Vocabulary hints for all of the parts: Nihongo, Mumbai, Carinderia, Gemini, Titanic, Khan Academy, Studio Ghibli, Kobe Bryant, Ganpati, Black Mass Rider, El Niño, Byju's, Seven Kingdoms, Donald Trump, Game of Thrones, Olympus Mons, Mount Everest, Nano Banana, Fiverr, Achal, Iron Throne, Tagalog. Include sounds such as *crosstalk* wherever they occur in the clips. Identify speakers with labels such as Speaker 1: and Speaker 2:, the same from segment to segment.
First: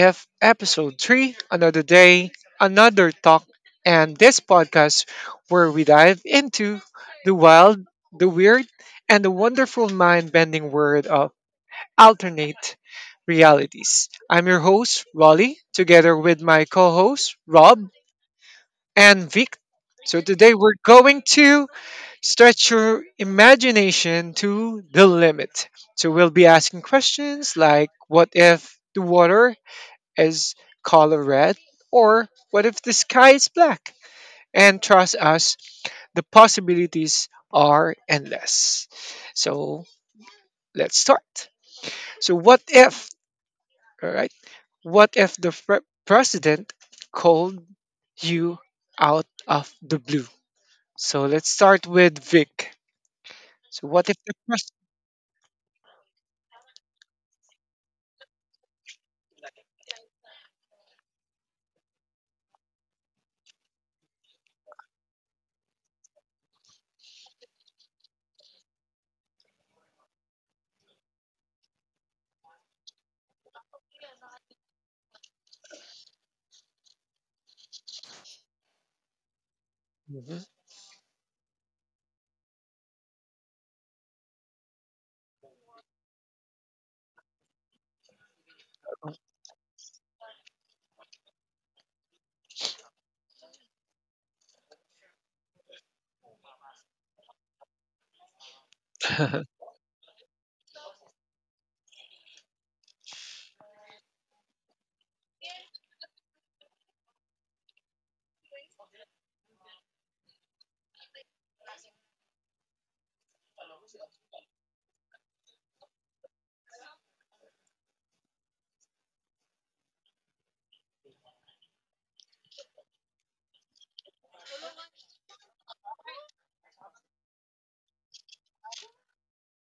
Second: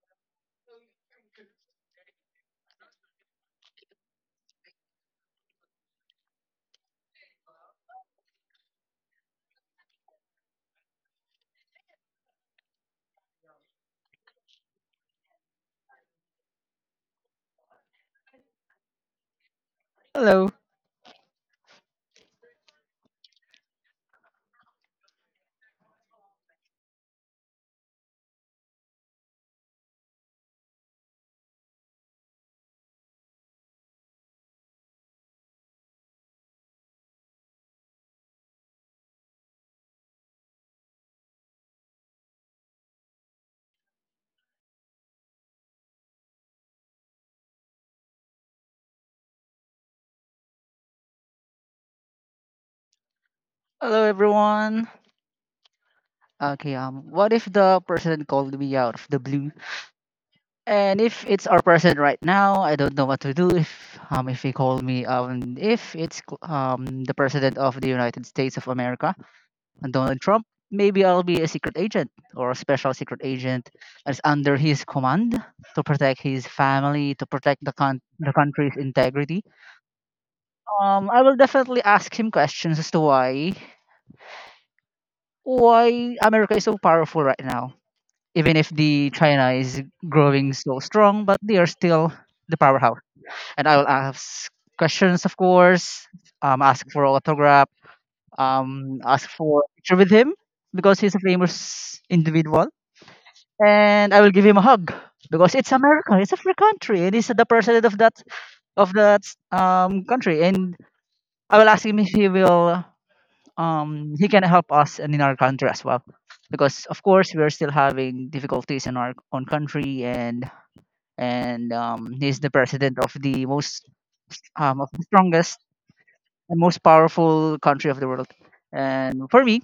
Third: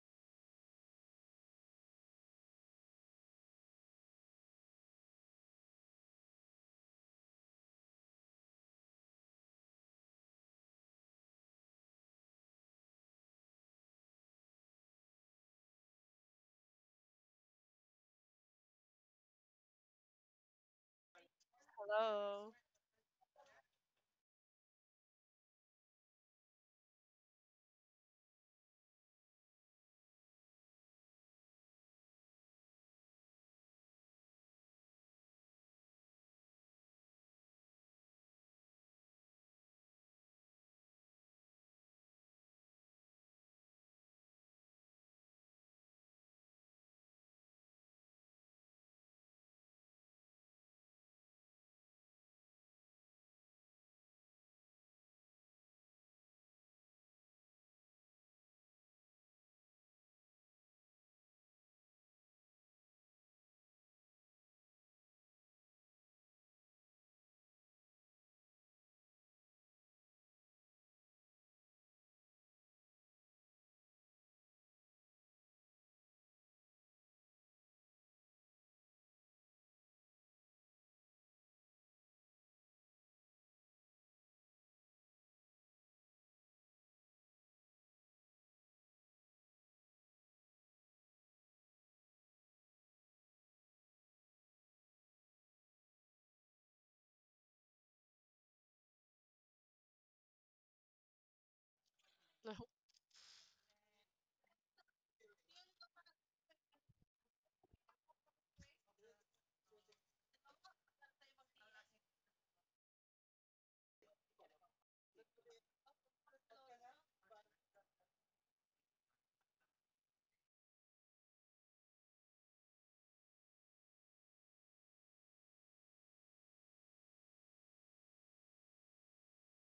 Speaker 1: If Episode 3, another day, another talk, and this podcast where we dive into the wild, the weird, and the wonderful mind bending world of alternate realities. I'm your host, Raleigh, together with my co host, Rob and Vic. So
Speaker 2: Hello.
Speaker 1: today we're going to
Speaker 3: Hello.
Speaker 1: stretch your imagination to the limit. So we'll be asking questions like what if the water is color red, or what if the sky is black? And trust us, the possibilities are endless. So let's start. So what if, all right? What if the president called you out of the blue? So let's start with Vic. So
Speaker 2: Hello,
Speaker 1: what if the president?
Speaker 2: everyone. Okay, what if the president called me out of the blue? And if it's our president right now, I don't know what to do if he called me if it's the president of the United States of America, Donald Trump, maybe I'll be a secret agent or a special secret agent that's under his command to protect his family, to protect the country's integrity. I will definitely ask him questions as to why America is so powerful right now even if the China is growing so strong, but they are still the powerhouse. And I will ask questions, of course, ask for autograph, ask
Speaker 1: *laughs*
Speaker 2: for a picture with him because he's a famous individual, and I will give him a hug because it's America, it's a free country, and he's the president of that country, and I will ask him if he will. He can help us and in our country as well because of course we are still having difficulties in our own country and he's the president of the strongest and most powerful country of the world. And for me,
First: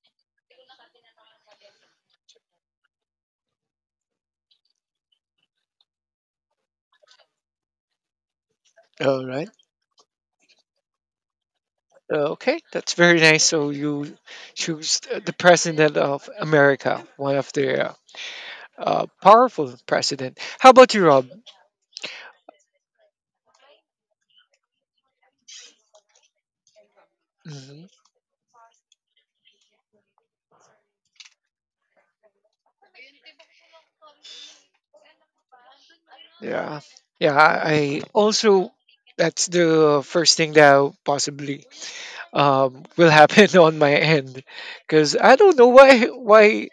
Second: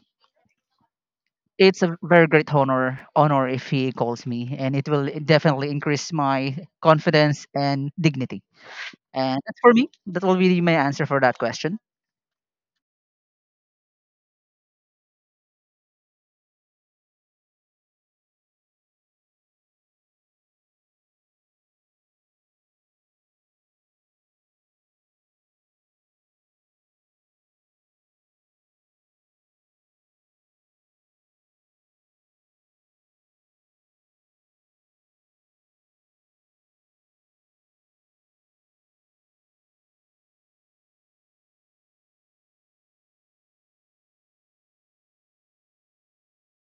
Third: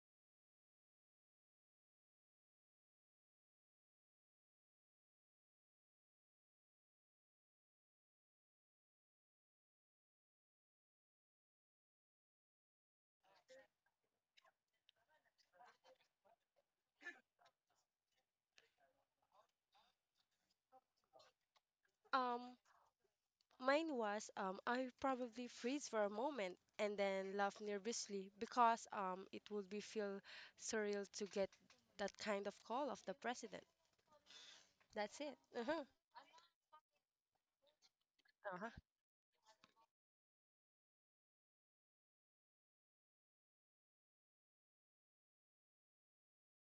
Speaker 2: it's a very great honor if he calls me, and it will definitely increase my confidence and dignity.
Speaker 1: All
Speaker 2: And
Speaker 1: right.
Speaker 2: that's for me. That will be my answer for that question.
Speaker 1: Okay that's very nice. So you choose the president of America, one of the powerful president. How about you, Rob?
Speaker 3: Um, Mine was I probably freeze for a moment and then laugh
Speaker 1: Hmm.
Speaker 3: nervously because it would be feel surreal to get that kind of call of the president. That's it. Uh-huh.
Speaker 1: Yeah, yeah. I
Speaker 3: Uh-huh.
Speaker 1: also that's the first thing that possibly will happen *laughs* on my end, because I don't know why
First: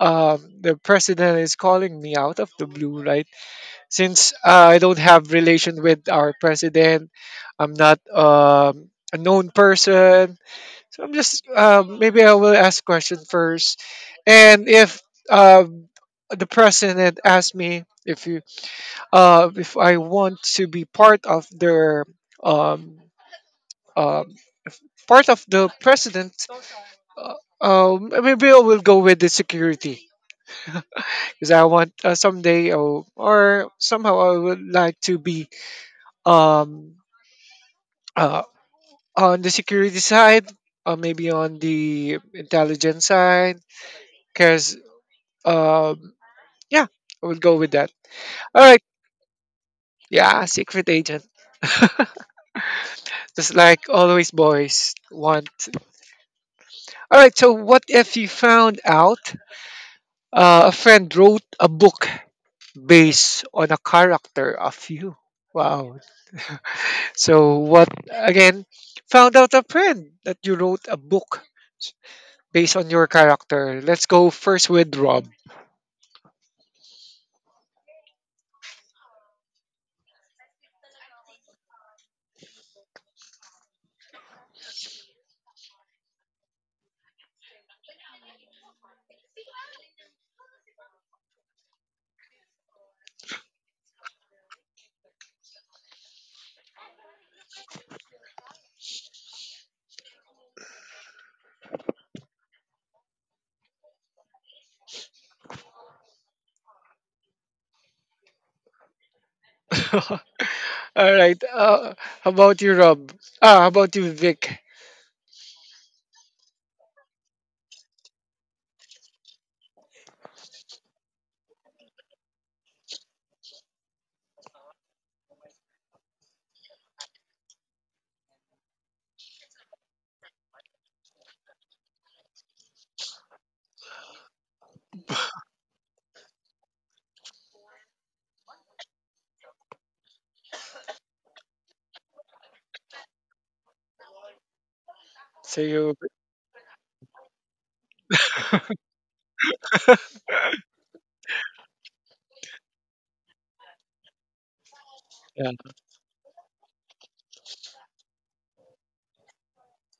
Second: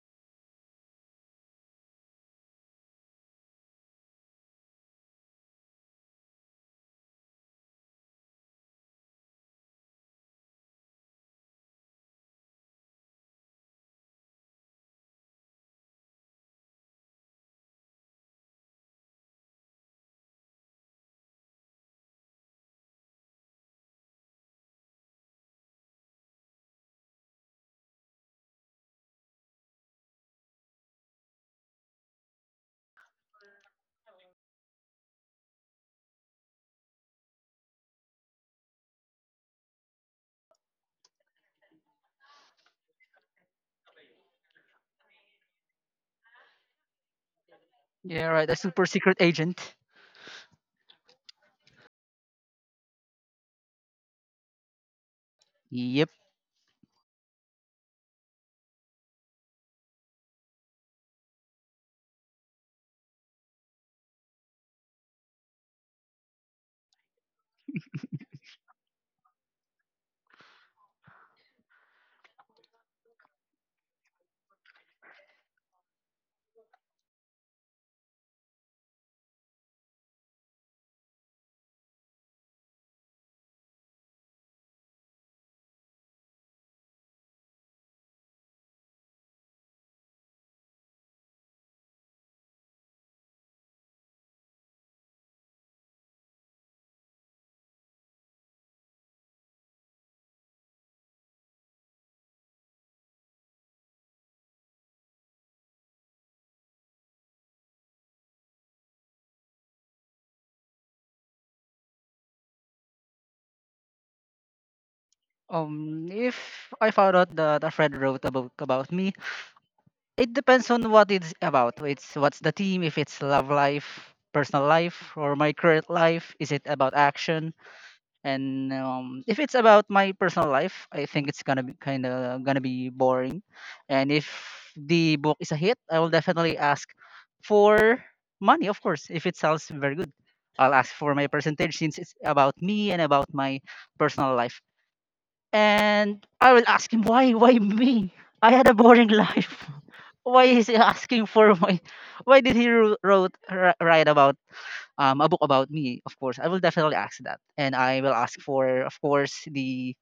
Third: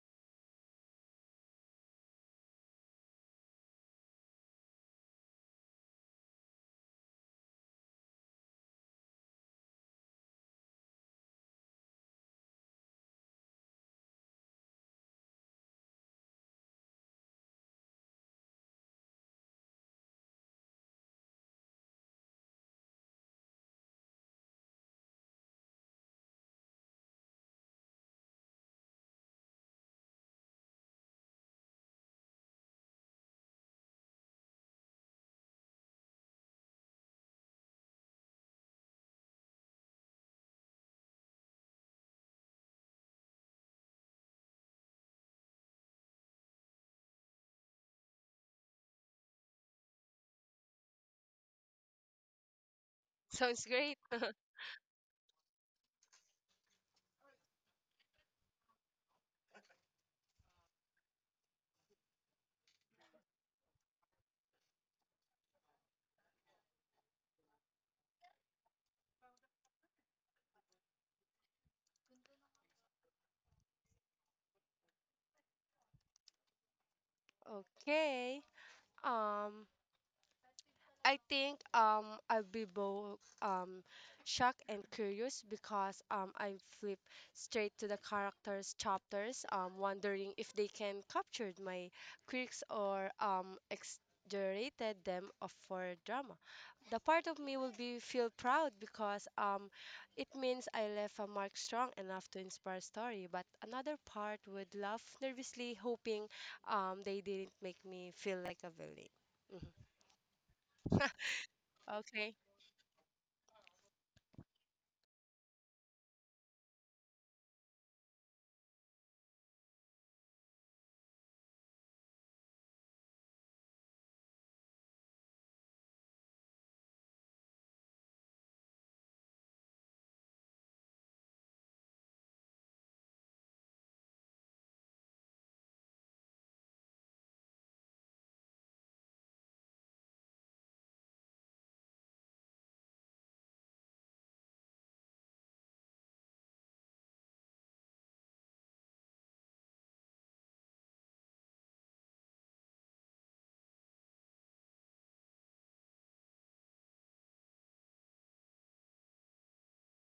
Speaker 1: the president is calling me out of the blue, right? Since I don't have relation with our president, I'm not a known person. So I'm just maybe I will ask question first, and if uh, the president asks me, if I want to be part of their um, um part of the president, uh, maybe I will go with the security. Because I want, someday, or somehow, I would like to be, um, uh, on the security side, or maybe on the intelligence side. Because, um, yeah, I will go with that.
Speaker 2: Yeah, right. A
Speaker 1: All right.
Speaker 2: super secret agent.
Speaker 1: Yeah, secret agent. *laughs* Just
Speaker 3: Sounds
Speaker 1: like
Speaker 3: great.
Speaker 1: always,
Speaker 3: *laughs*
Speaker 1: boys want.
Speaker 2: Yep.
Speaker 1: All right. So, what if you found out a friend wrote a book based on a character of you? Wow. So, what again? Found out a friend that you wrote a book based on your character. Let's go first with Rob.
Speaker 3: Okay. Um, I think I'll be both shocked and curious because I flip straight to the characters chapters wondering if they can capture my quirks or exaggerated them for drama. The part of me will be feel proud because it means I left a mark strong enough to inspire story, but another part would laugh nervously hoping they didn't make me feel like a villain. Mhm.
Speaker 1: *laughs* All right.
Speaker 3: *laughs*
Speaker 1: How
Speaker 3: Okay.
Speaker 1: about you, Rob? Ah, how about you, Vic?
Speaker 2: If I found out that a friend wrote a book about me, it depends on what it's about. It's what's the theme? If it's love life, personal life, or my current life, is it about action? And if it's about my personal life, I think it's gonna be kind of gonna be boring. And if the book is a hit, I will definitely ask for money, of course, if it sounds very good. I'll ask for my percentage since it's about me and about my personal life.
Speaker 1: So you,
Speaker 2: And I will ask him why me? I had a boring life. *laughs* Why is he asking for my why did he write about a book
Speaker 1: yeah.
Speaker 2: about me? Of course, I will definitely ask that. And I will ask for of course the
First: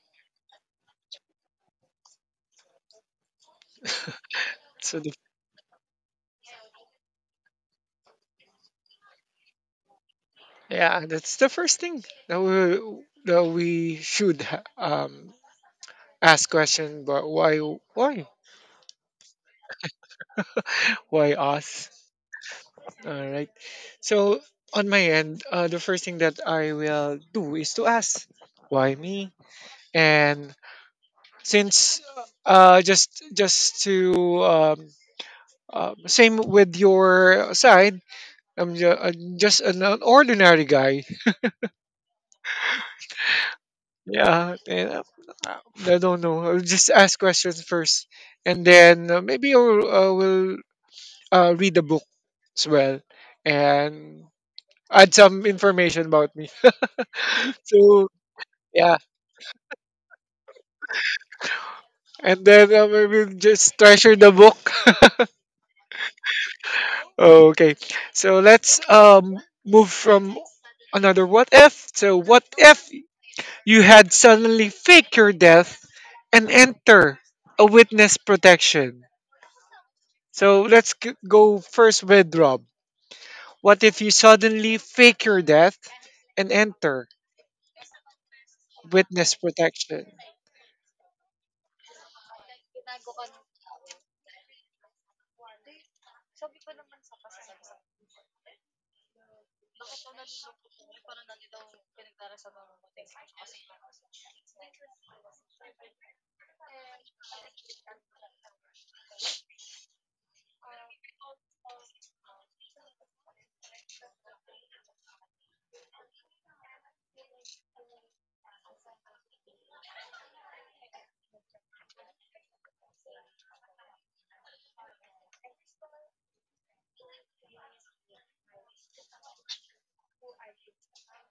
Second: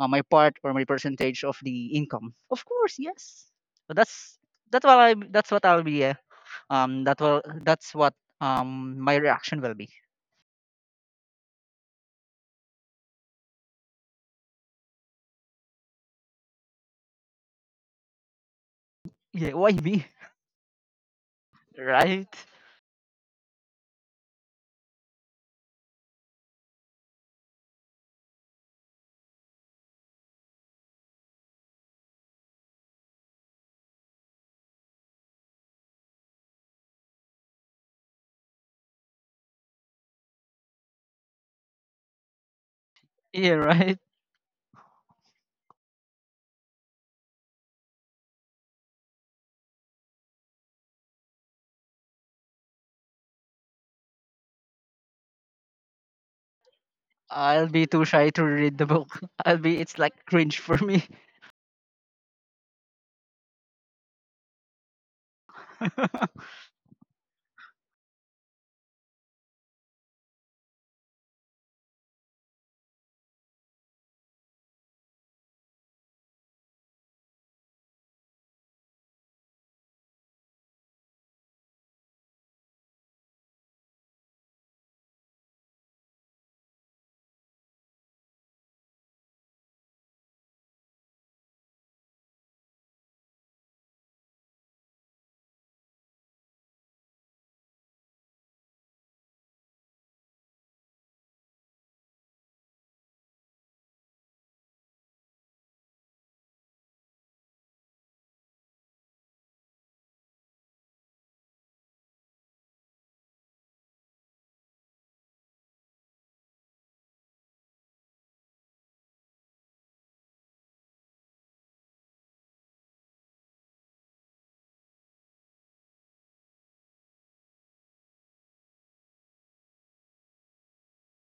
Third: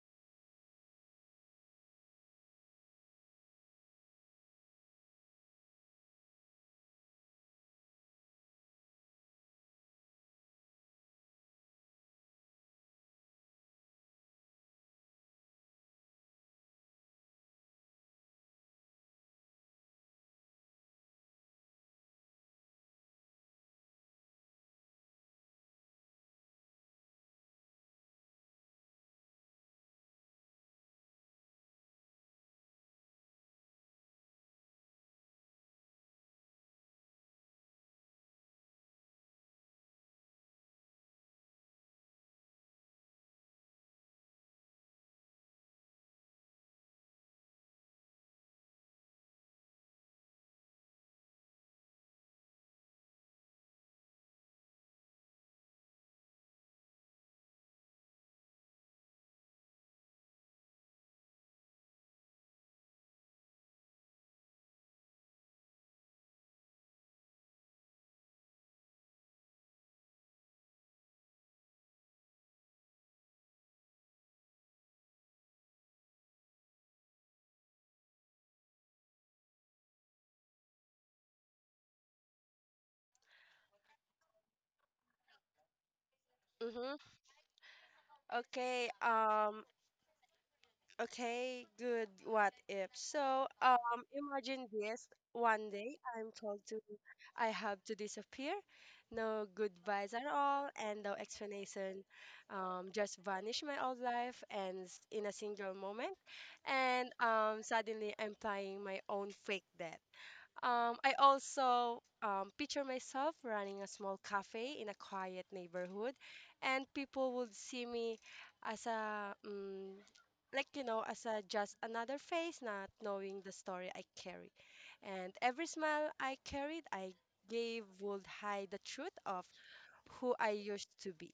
Speaker 2: my part or my percentage of the income. Of course, yes. So that's that's what
Speaker 1: So
Speaker 2: I
Speaker 1: the,
Speaker 2: that's what I'll be that will that's what my reaction will be.
Speaker 1: yeah, that's the first thing that we should ask question. But why,
Speaker 2: *laughs* Yeah, why me?
Speaker 1: why us?
Speaker 2: Right? *laughs*
Speaker 1: All right. So on my end, the first thing that I will do is to ask why me. And since just to, same with your side, I'm just an ordinary guy.
Speaker 2: Yeah, right.
Speaker 1: Yeah, and I don't know. I'll just ask questions first, and then maybe I will read the book as well and add some information about me. *laughs*
Speaker 2: I'll be too
Speaker 1: So
Speaker 2: shy to read the
Speaker 1: yeah,
Speaker 2: book. *laughs* I'll be it's like cringe for me.
Speaker 1: and then we will just treasure the book.
Speaker 2: *laughs*
Speaker 1: *laughs* Okay, so let's move from another what if. So what if you had suddenly fake your death and enter a witness protection? So let's go first with Rob. What if you suddenly fake your death and
Speaker 3: Mm-hmm.
Speaker 1: enter
Speaker 3: Okay,
Speaker 1: witness protection?
Speaker 3: okay, good what if. So, imagine this. One day I'm told to I have to disappear. No goodbyes at all and no explanation. Just vanish my old life and in a single moment. And suddenly I'm playing my own fake death. I also picture myself running a small cafe in a quiet neighborhood, and people would see me as a um, as a just another face, not knowing the story I carry, and every smile I carried, I gave would hide the truth of who I used to be.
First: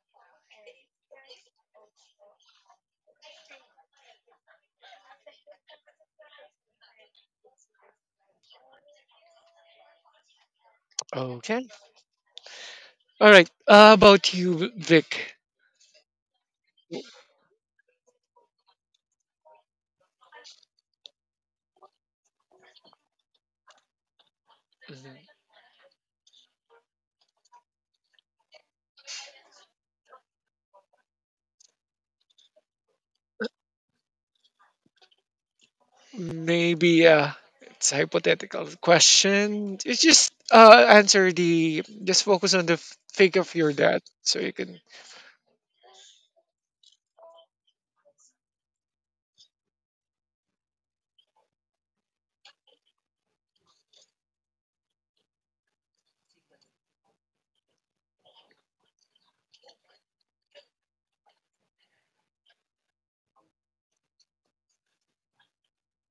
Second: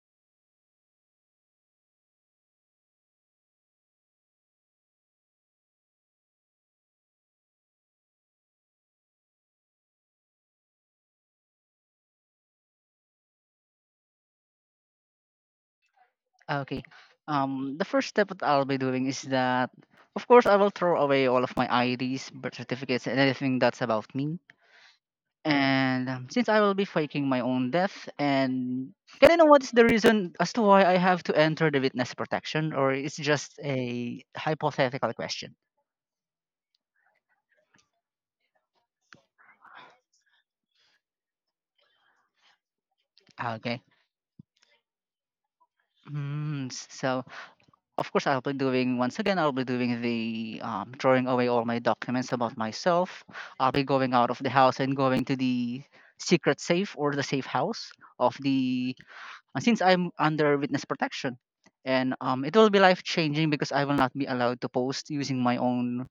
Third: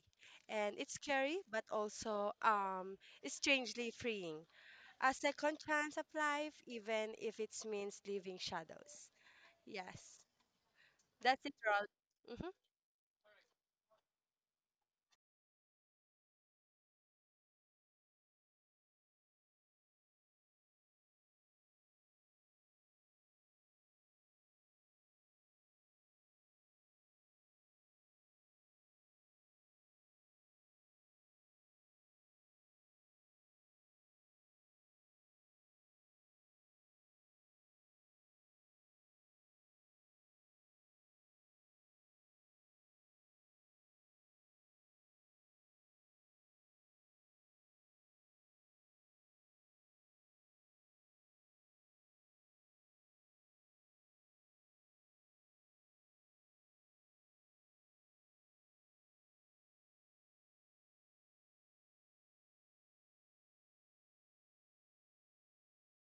Speaker 3: And it's scary, but also strangely freeing. A second chance of life, even if it means leaving shadows. Yes. That's it,
Speaker 1: Okay.
Speaker 3: Ron. Mm-hmm.
Speaker 1: All right. About you, Vic.
Speaker 2: Okay. The first step that I'll be doing is that, of course, I will throw away all of my IDs, birth certificates, and anything that's about me. And since I will be faking my own death, and can I know what is the reason as to why I have to enter the witness protection, or it's just a hypothetical question?
Speaker 1: Maybe it's a hypothetical question. It's just, answer the just focus on the fake of your
Speaker 2: Okay.
Speaker 1: death, so you can.
Speaker 2: Hmm. so Of course, I'll be doing once again. I'll be doing the throwing away all my documents about myself. I'll be going out of the house and going to the secret safe or the safe house of the. And since I'm under witness protection, and it will be life changing because I will not be allowed to post using my own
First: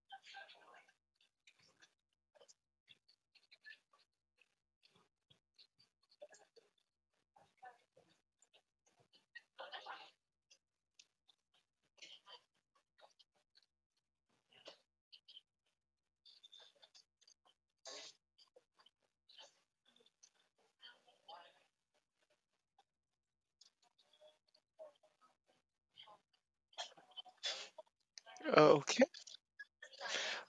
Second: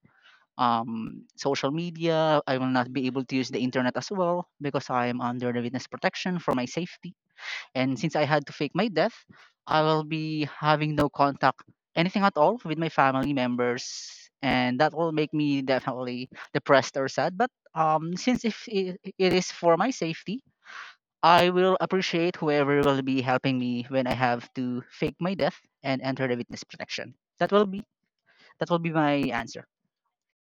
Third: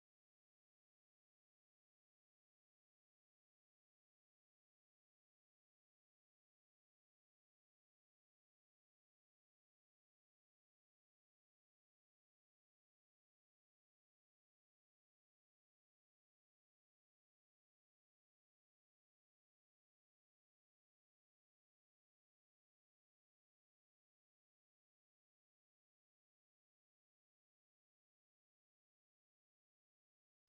Speaker 2: social media. I will not be able to use the internet as well because I am under the witness protection for my safety and since I had to fake my death, I will be having no contact, anything at all, with my family members, and that will make me definitely depressed or sad. But since if it is for my safety, I will appreciate whoever will be helping me when I have to fake my death and enter the witness protection. That will be
Speaker 1: Okay.
Speaker 2: my answer.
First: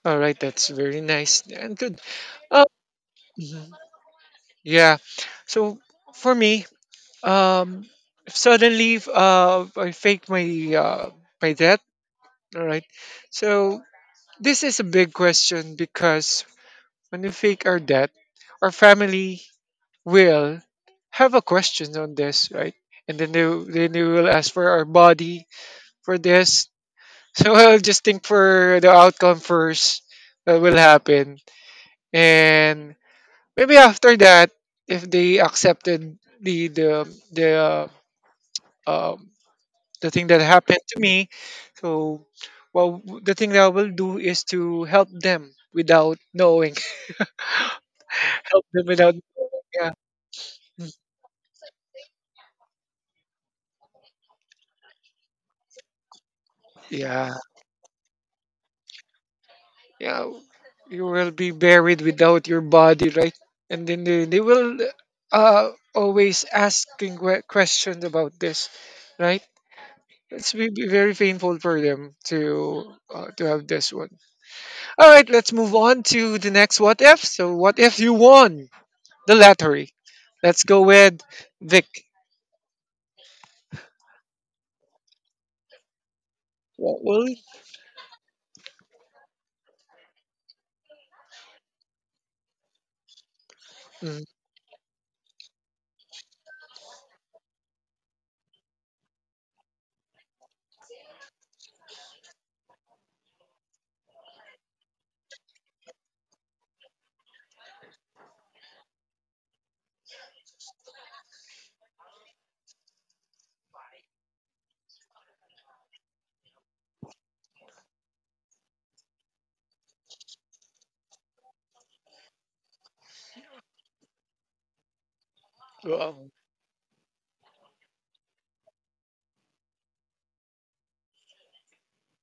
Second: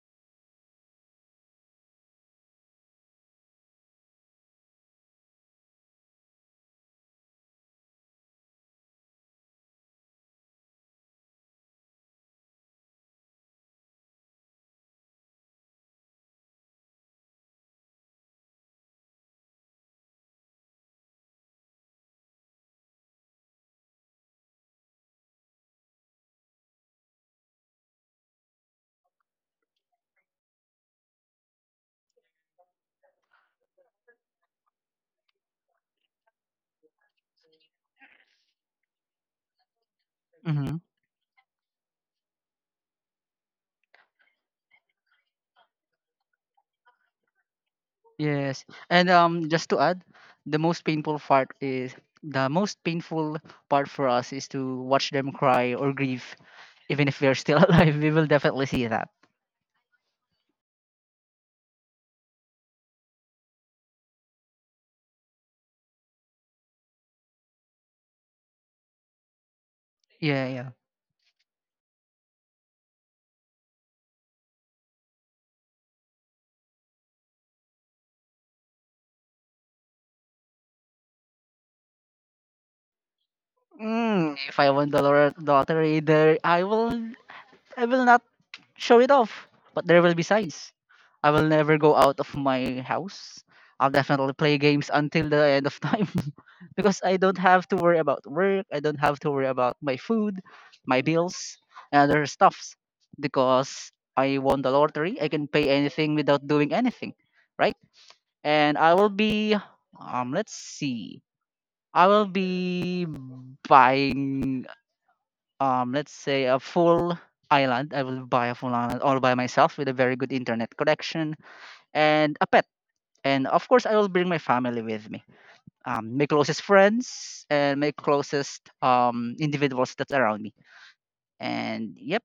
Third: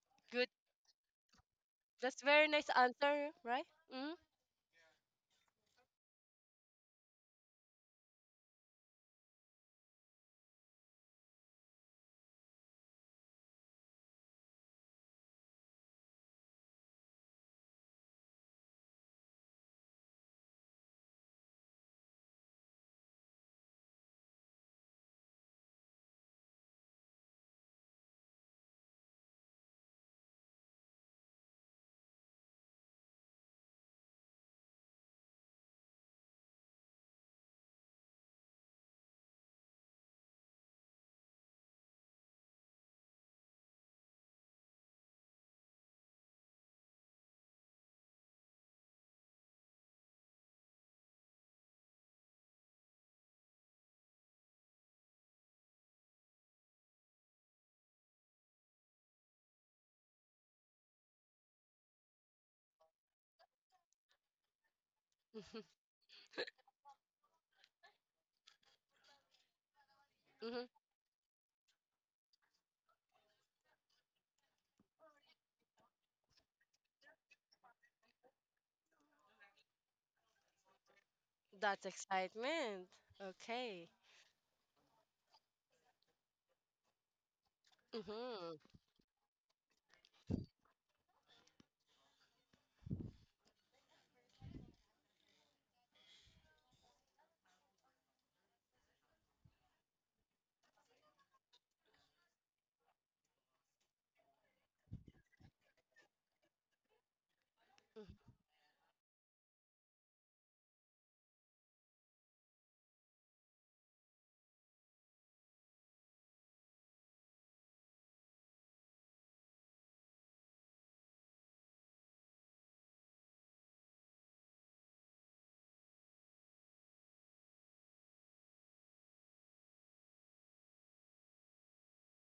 Speaker 1: All right.
Speaker 3: Good.
Speaker 1: That's very nice and good.
Speaker 3: That's very
Speaker 1: Uh,
Speaker 3: nice answer, right?
Speaker 1: mhm.
Speaker 3: Mm-hmm. *laughs*
Speaker 1: Yeah. So for me, um suddenly I faked my uh my death. All right, so this is a big question, because when we fake our death, our family will have a question on this, right? And then then they will ask for our body for this. So *laughs* I'll just think for the outcome first that will happen. And maybe after that, if they accepted uh, the thing that
Speaker 2: hmm
Speaker 1: happened to me. So, well, the thing that I will do is to help them without knowing. *laughs* Help
Speaker 2: Yes,
Speaker 1: them
Speaker 2: and
Speaker 1: without knowing.
Speaker 2: just to
Speaker 1: Yeah.
Speaker 2: add, the most
Speaker 1: Mm.
Speaker 2: painful part is the most painful part for us is to watch them cry or grieve even if
Speaker 1: Yeah.
Speaker 2: we're still *laughs* alive, we will definitely see that.
Speaker 1: Yeah. You will be buried without your body, right? And then they will uh, always asking questions about this, right?
Speaker 2: Yeah,
Speaker 1: It's
Speaker 3: Mm-hmm.
Speaker 2: yeah.
Speaker 1: be very painful for them, to have this one. All right, let's move on to the next what if. So, what if you won? The lottery. Let's go with Vic.
Speaker 3: That's excitement. Okay.
Speaker 2: Mm, if I won the lottery, there
Speaker 1: What will it-
Speaker 2: I will not
Speaker 3: Mm-hmm.
Speaker 2: show it off, but there will be signs. I will never go out of my house. I'll
Speaker 1: mm,
Speaker 2: definitely play games until the end of time *laughs* because I don't have to worry about work. I don't have to worry about my food, my bills, and other stuffs because I won the lottery. I can pay anything without doing anything, right?
Speaker 3: Mm-hmm.
Speaker 2: And I will be let's see. I will be buying let's say a full island. I will buy a full island all by myself with a very good internet connection and a pet. And of course I will bring my family with me. My
Speaker 1: Well,
Speaker 2: closest friends and my closest individuals that's around me. And yep,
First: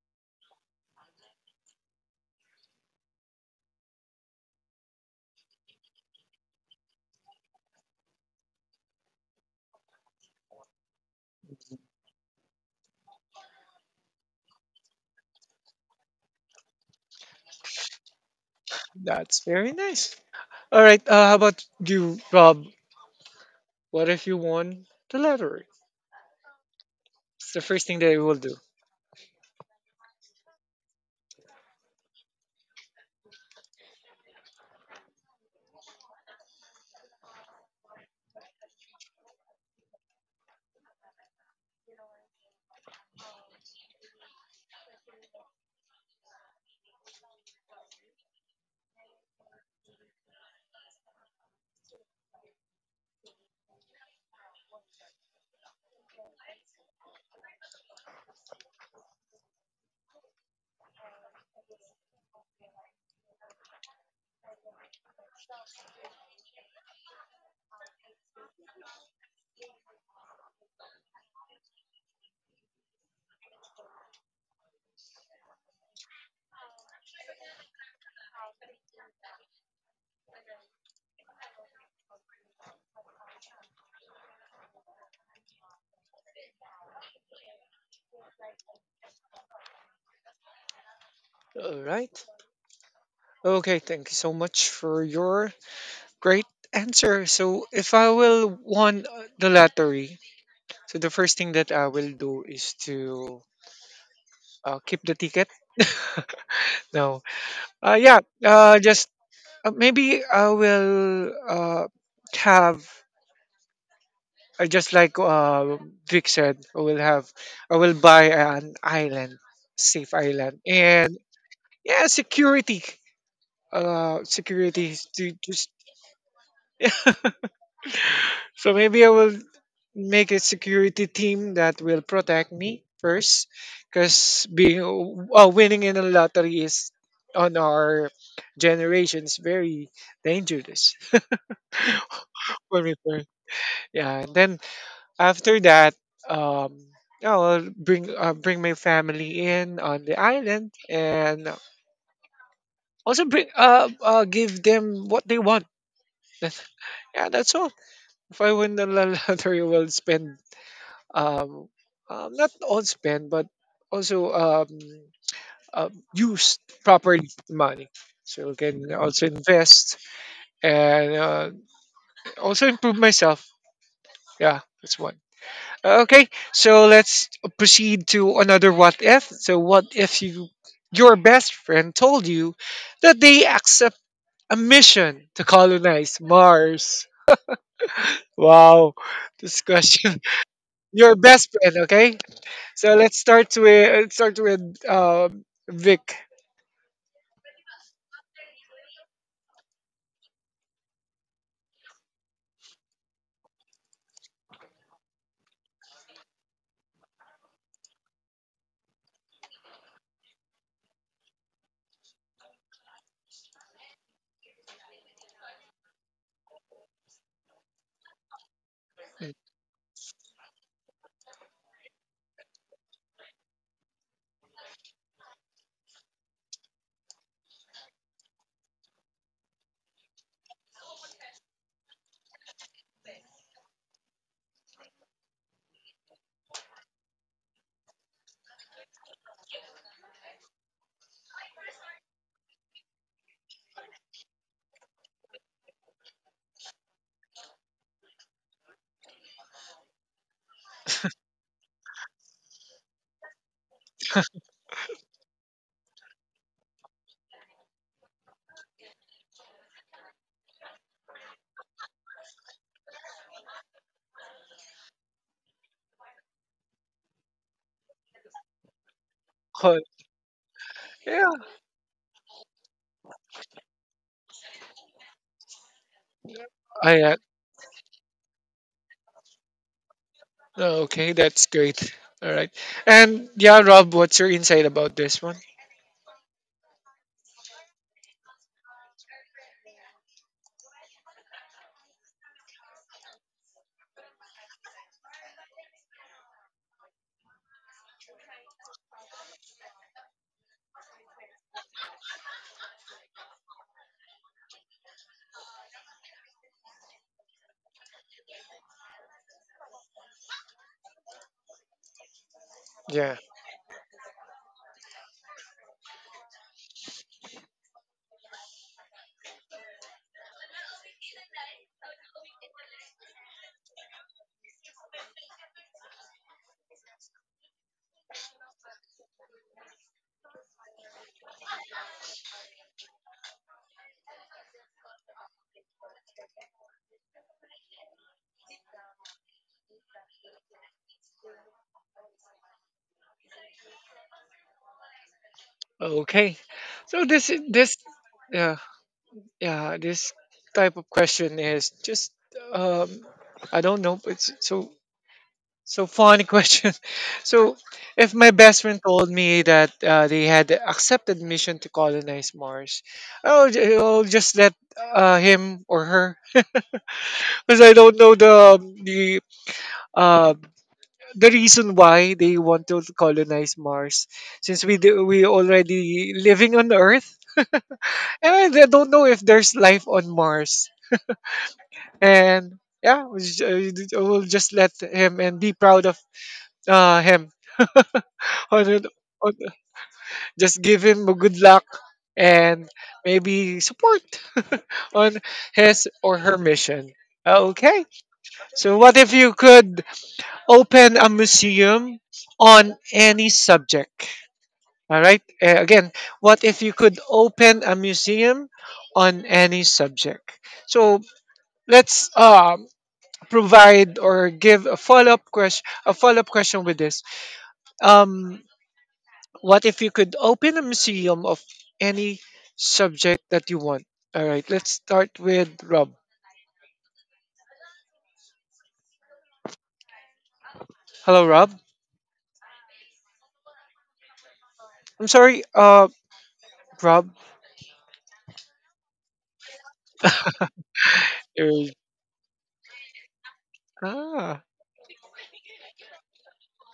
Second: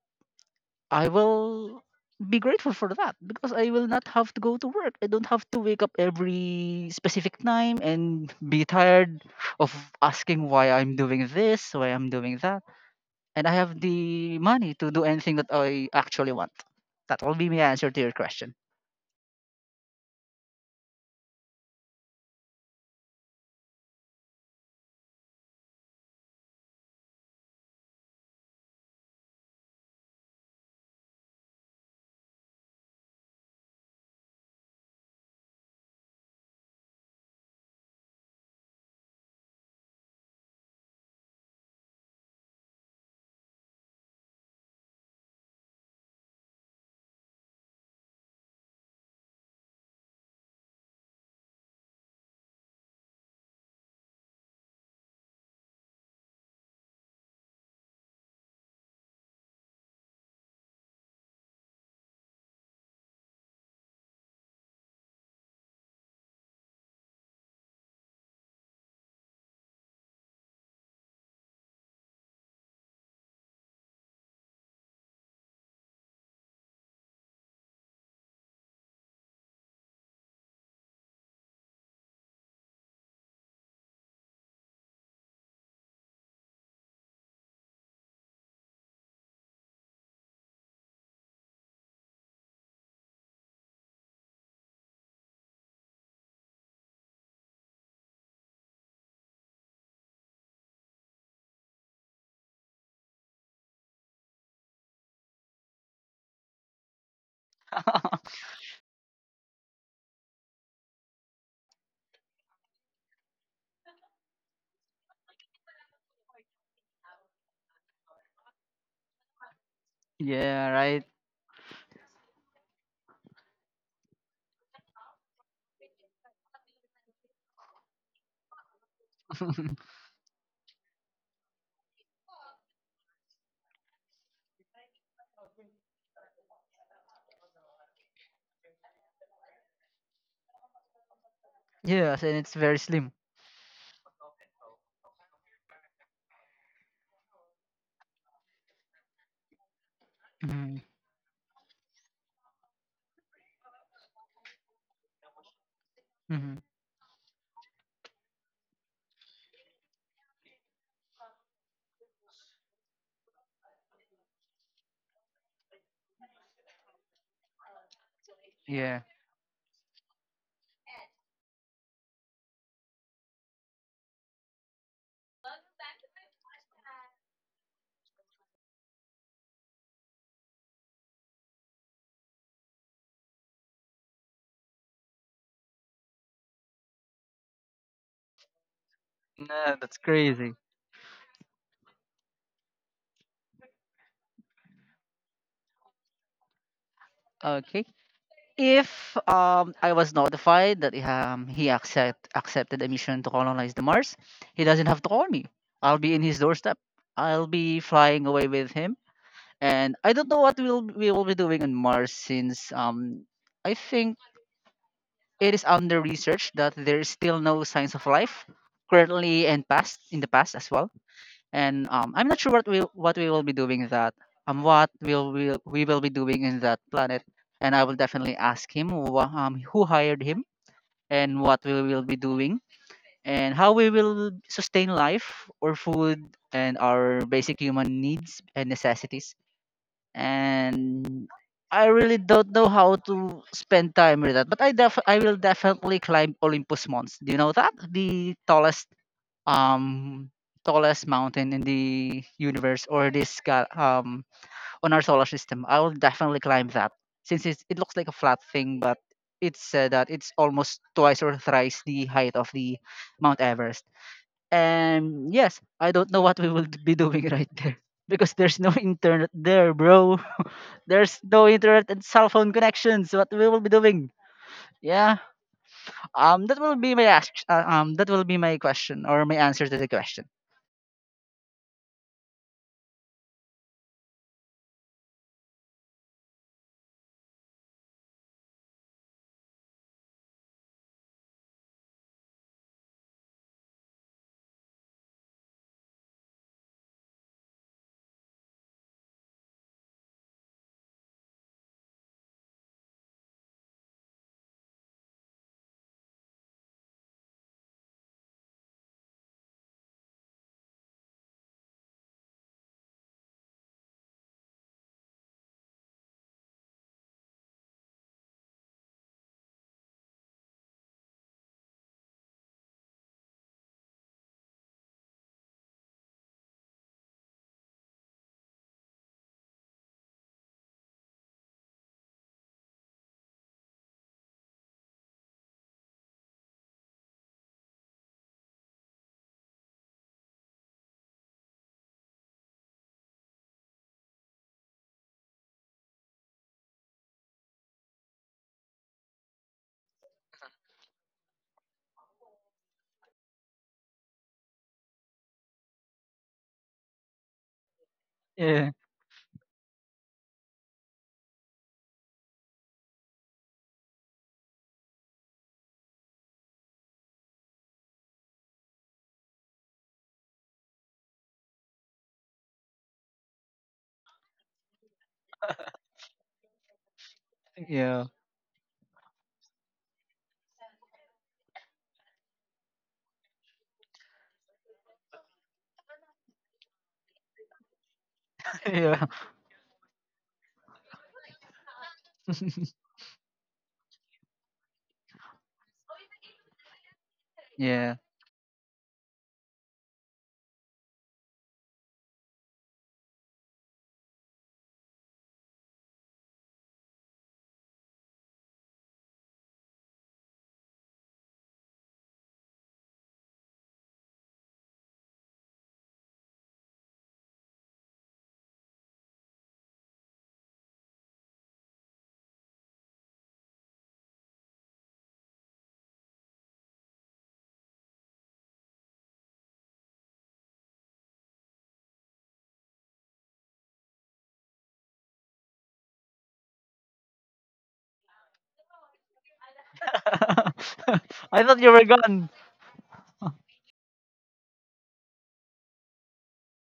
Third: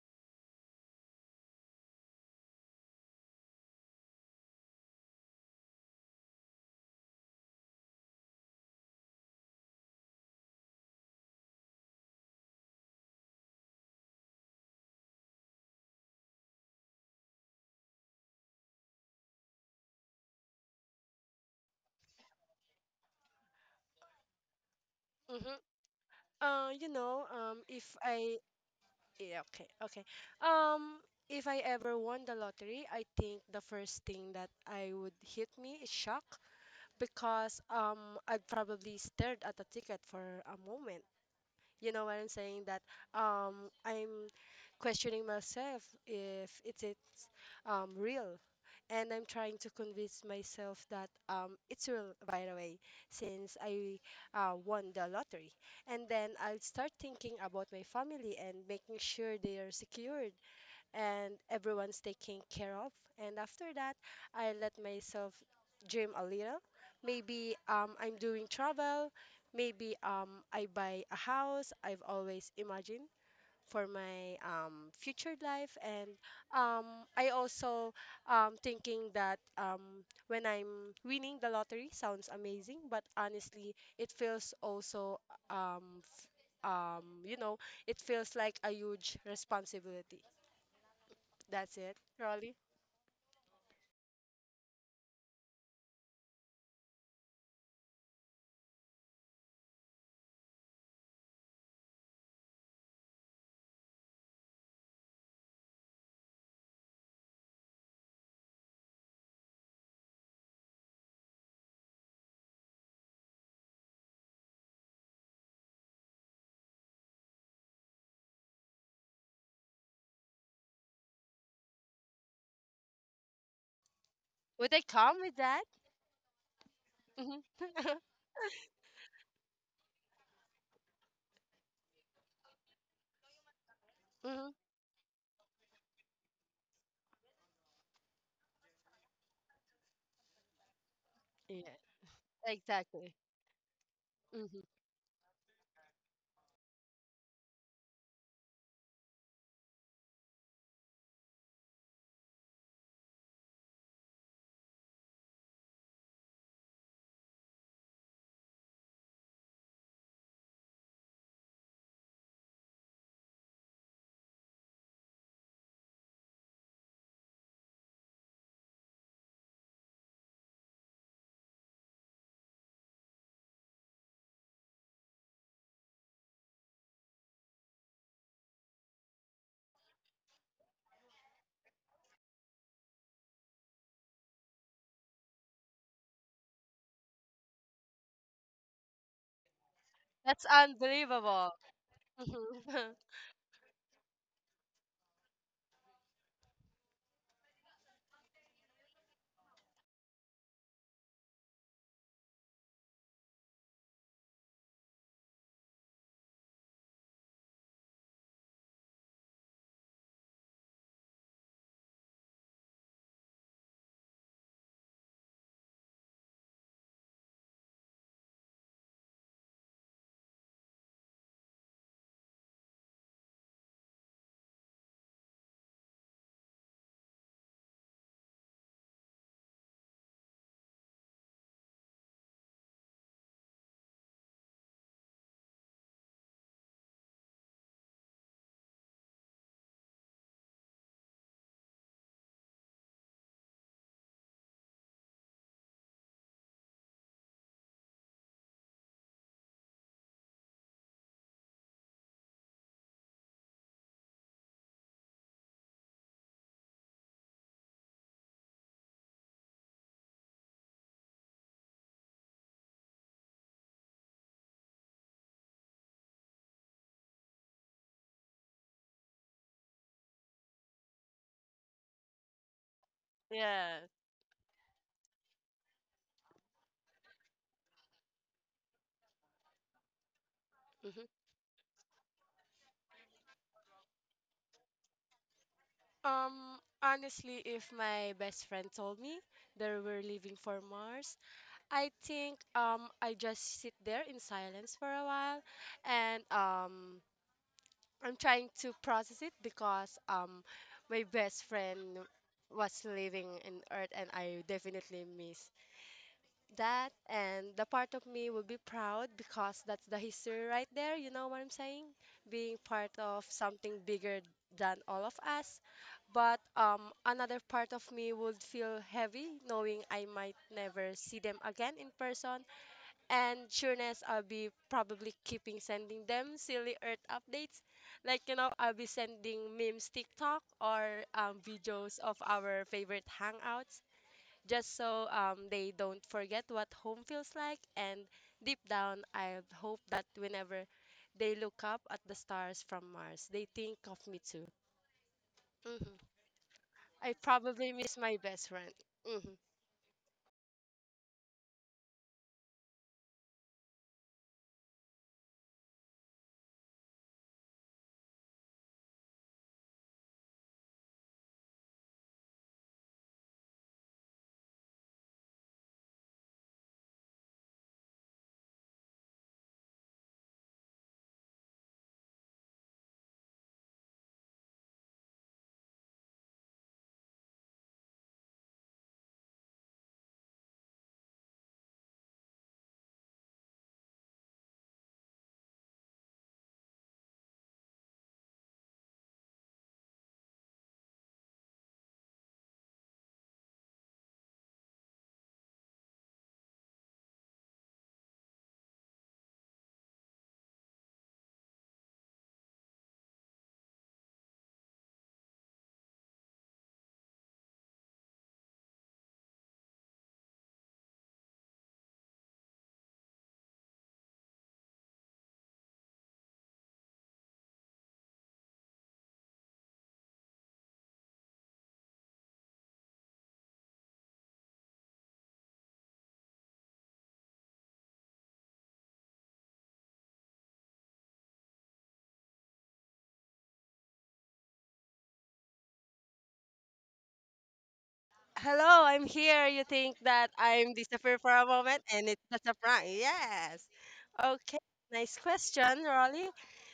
Speaker 2: I will be grateful for that because I will not have to go to work. I don't have to wake up every specific time and be tired of asking why I'm doing this, why I'm doing that. And I have the money to do anything that I actually want. That will be my answer to your question.
Speaker 1: that's very nice. All right. How about you, Rob? What if you won the
Speaker 3: Mm-hmm.
Speaker 1: lottery?
Speaker 3: You know,
Speaker 1: It's the first
Speaker 3: if
Speaker 1: thing that I will
Speaker 3: I
Speaker 1: do.
Speaker 3: Yeah, okay, okay. Um, if I ever won the lottery, I think the first thing that I would hit me is shock because I'd probably stared at the ticket for a moment. You know what I'm saying? That um, I'm questioning myself if it's real. And I'm trying to convince myself that it's real right away since I won the lottery. And then I'll start thinking about my family and making sure they are secured and everyone's taken care of. And after that, I let myself dream a little. Maybe I'm doing travel. Maybe I buy a house I've always imagined for my future life. And um, I also thinking that when I'm winning the lottery sounds amazing, but honestly, it feels also um, f- um, you know, it feels like a huge responsibility. That's
Speaker 1: All
Speaker 3: it,
Speaker 1: right.
Speaker 3: Rolly.
Speaker 1: Okay. Thank you so much for your great answer. So, if I will won, the lottery, so the first thing that I will do is to, keep the ticket. *laughs* No. Yeah.
Speaker 2: *laughs*
Speaker 1: Just maybe I will have, just like, Vic said. I will have. I will buy an island, safe island,
Speaker 2: yeah, right.
Speaker 1: and yeah, security. Uh,
Speaker 3: Would they
Speaker 1: security is
Speaker 3: come
Speaker 1: to
Speaker 3: with that?
Speaker 1: just.
Speaker 3: Hmm.
Speaker 1: *sighs* So maybe I will make a security team that will protect me first,
Speaker 3: *laughs*
Speaker 1: because
Speaker 3: Hmm.
Speaker 1: being, winning in a lottery is on our generation, is very dangerous.
Speaker 3: Yeah,
Speaker 2: Yes, and it's
Speaker 1: *laughs*
Speaker 2: very
Speaker 1: When we
Speaker 3: exactly.
Speaker 2: slim.
Speaker 1: first, yeah, and then
Speaker 3: Hmm.
Speaker 1: after that, um, I'll bring, my family in on the island,
Speaker 2: Hmm
Speaker 1: and also bring give them what they want. *laughs*
Speaker 2: hmm
Speaker 1: Yeah, that's all. If I win the *laughs* lottery, I will spend, um, not all spend, but also, use properly the money. So I can
Speaker 2: Yeah.
Speaker 1: also invest and, also improve myself. Yeah, that's one. Okay, so let's proceed to another what if. So what if your best friend told you that they accept a mission to colonize Mars? Wow, this
Speaker 2: No, that's
Speaker 1: question.
Speaker 3: That's
Speaker 2: crazy.
Speaker 1: *laughs* Your best
Speaker 3: unbelievable.
Speaker 1: friend, okay?
Speaker 3: Hmm. *laughs*
Speaker 1: So let's start with um, Vic.
Speaker 2: Okay. If I was notified that he accepted a mission to colonize the Mars, he doesn't have to call me. I'll be in his doorstep. I'll be flying away with him, and I don't know what we will be doing on Mars since I think it is under research that there is still no signs of life currently and past in the past as well and I'm not sure what we will be doing that what will we will be doing in that planet, and I will definitely ask him who hired him and what we will be doing and how we will sustain life or food and our basic human needs and necessities and I really don't know how to spend time with that, but I will definitely climb Olympus Mons. Do you know that the um, tallest mountain in the universe or this on our solar system, I will definitely climb that since it looks like a flat thing, but it's said that it's almost twice or thrice the height of the Mount Everest. And yes, I don't know what we will be doing *laughs* right there because there's no internet there,
Speaker 1: Col-
Speaker 2: bro. There's
Speaker 1: Yeah.
Speaker 2: no internet and cell phone connections. What we will be
Speaker 3: Yeah.
Speaker 2: doing? Yeah. That will be
Speaker 1: I,
Speaker 2: my
Speaker 1: uh,
Speaker 2: ask. That will be my question or my answer to the question.
Speaker 3: Hmm.
Speaker 1: okay, that's great. All right. And yeah, Rob, what's your insight about this one?
Speaker 3: Honestly, if my best friend told me that we're leaving for Mars, I think I just sit there in silence for a while, and I'm trying to process it because my best friend was living in Earth and I definitely miss that. And the part of me will be proud because that's the history right there. You know what I'm saying? Being part
Speaker 1: Yeah.
Speaker 3: of something bigger than all of us, but another part of me would feel heavy knowing I might never see them again in person. And sureness I'll be probably keeping sending them silly earth updates. Like I'll be sending memes tiktok or videos of our favorite hangouts, just so they don't forget what home feels like. And deep down, I hope that whenever they look up at the stars from Mars, they think of me too. Hmm.
Speaker 1: Okay. So
Speaker 3: I
Speaker 1: this
Speaker 3: probably
Speaker 1: this
Speaker 3: miss my best
Speaker 1: yeah.
Speaker 3: friend. Hmm.
Speaker 1: Yeah, this type of question is just, um I don't know, but it's so, so funny *laughs* question. So if my best
Speaker 2: Yeah.
Speaker 1: friend told me that, they had accepted mission to colonize Mars, I'll just let, him or her *laughs* because I don't know uh, the reason why they want to colonize Mars, since we already living on Earth,
Speaker 2: Yeah.
Speaker 1: and I don't know if there's life on Mars. And yeah, we'll just let him and be proud of, him. *laughs* On it-
Speaker 2: Yeah.
Speaker 1: on- just give him a good luck, and
Speaker 2: *laughs*
Speaker 1: maybe support *laughs* on his or her mission. Okay,
Speaker 2: yeah.
Speaker 1: so what if you could open a museum on any subject? All right, again, what if you could open a museum on any subject? So let's provide or give a follow-up question, with this, um what if you could open a museum of any subject that you want. All right, let's start with Rob. Hello, Rob. I'm sorry, Rob.
Speaker 3: Hello, I'm here. You think that I'm disappeared for
Speaker 2: *laughs*
Speaker 3: a
Speaker 2: I thought
Speaker 1: you're-
Speaker 2: you
Speaker 3: moment
Speaker 2: were
Speaker 3: and it's
Speaker 2: gone.
Speaker 3: just a prank. Yes.
Speaker 1: ah
Speaker 3: Okay, nice question, Rolly.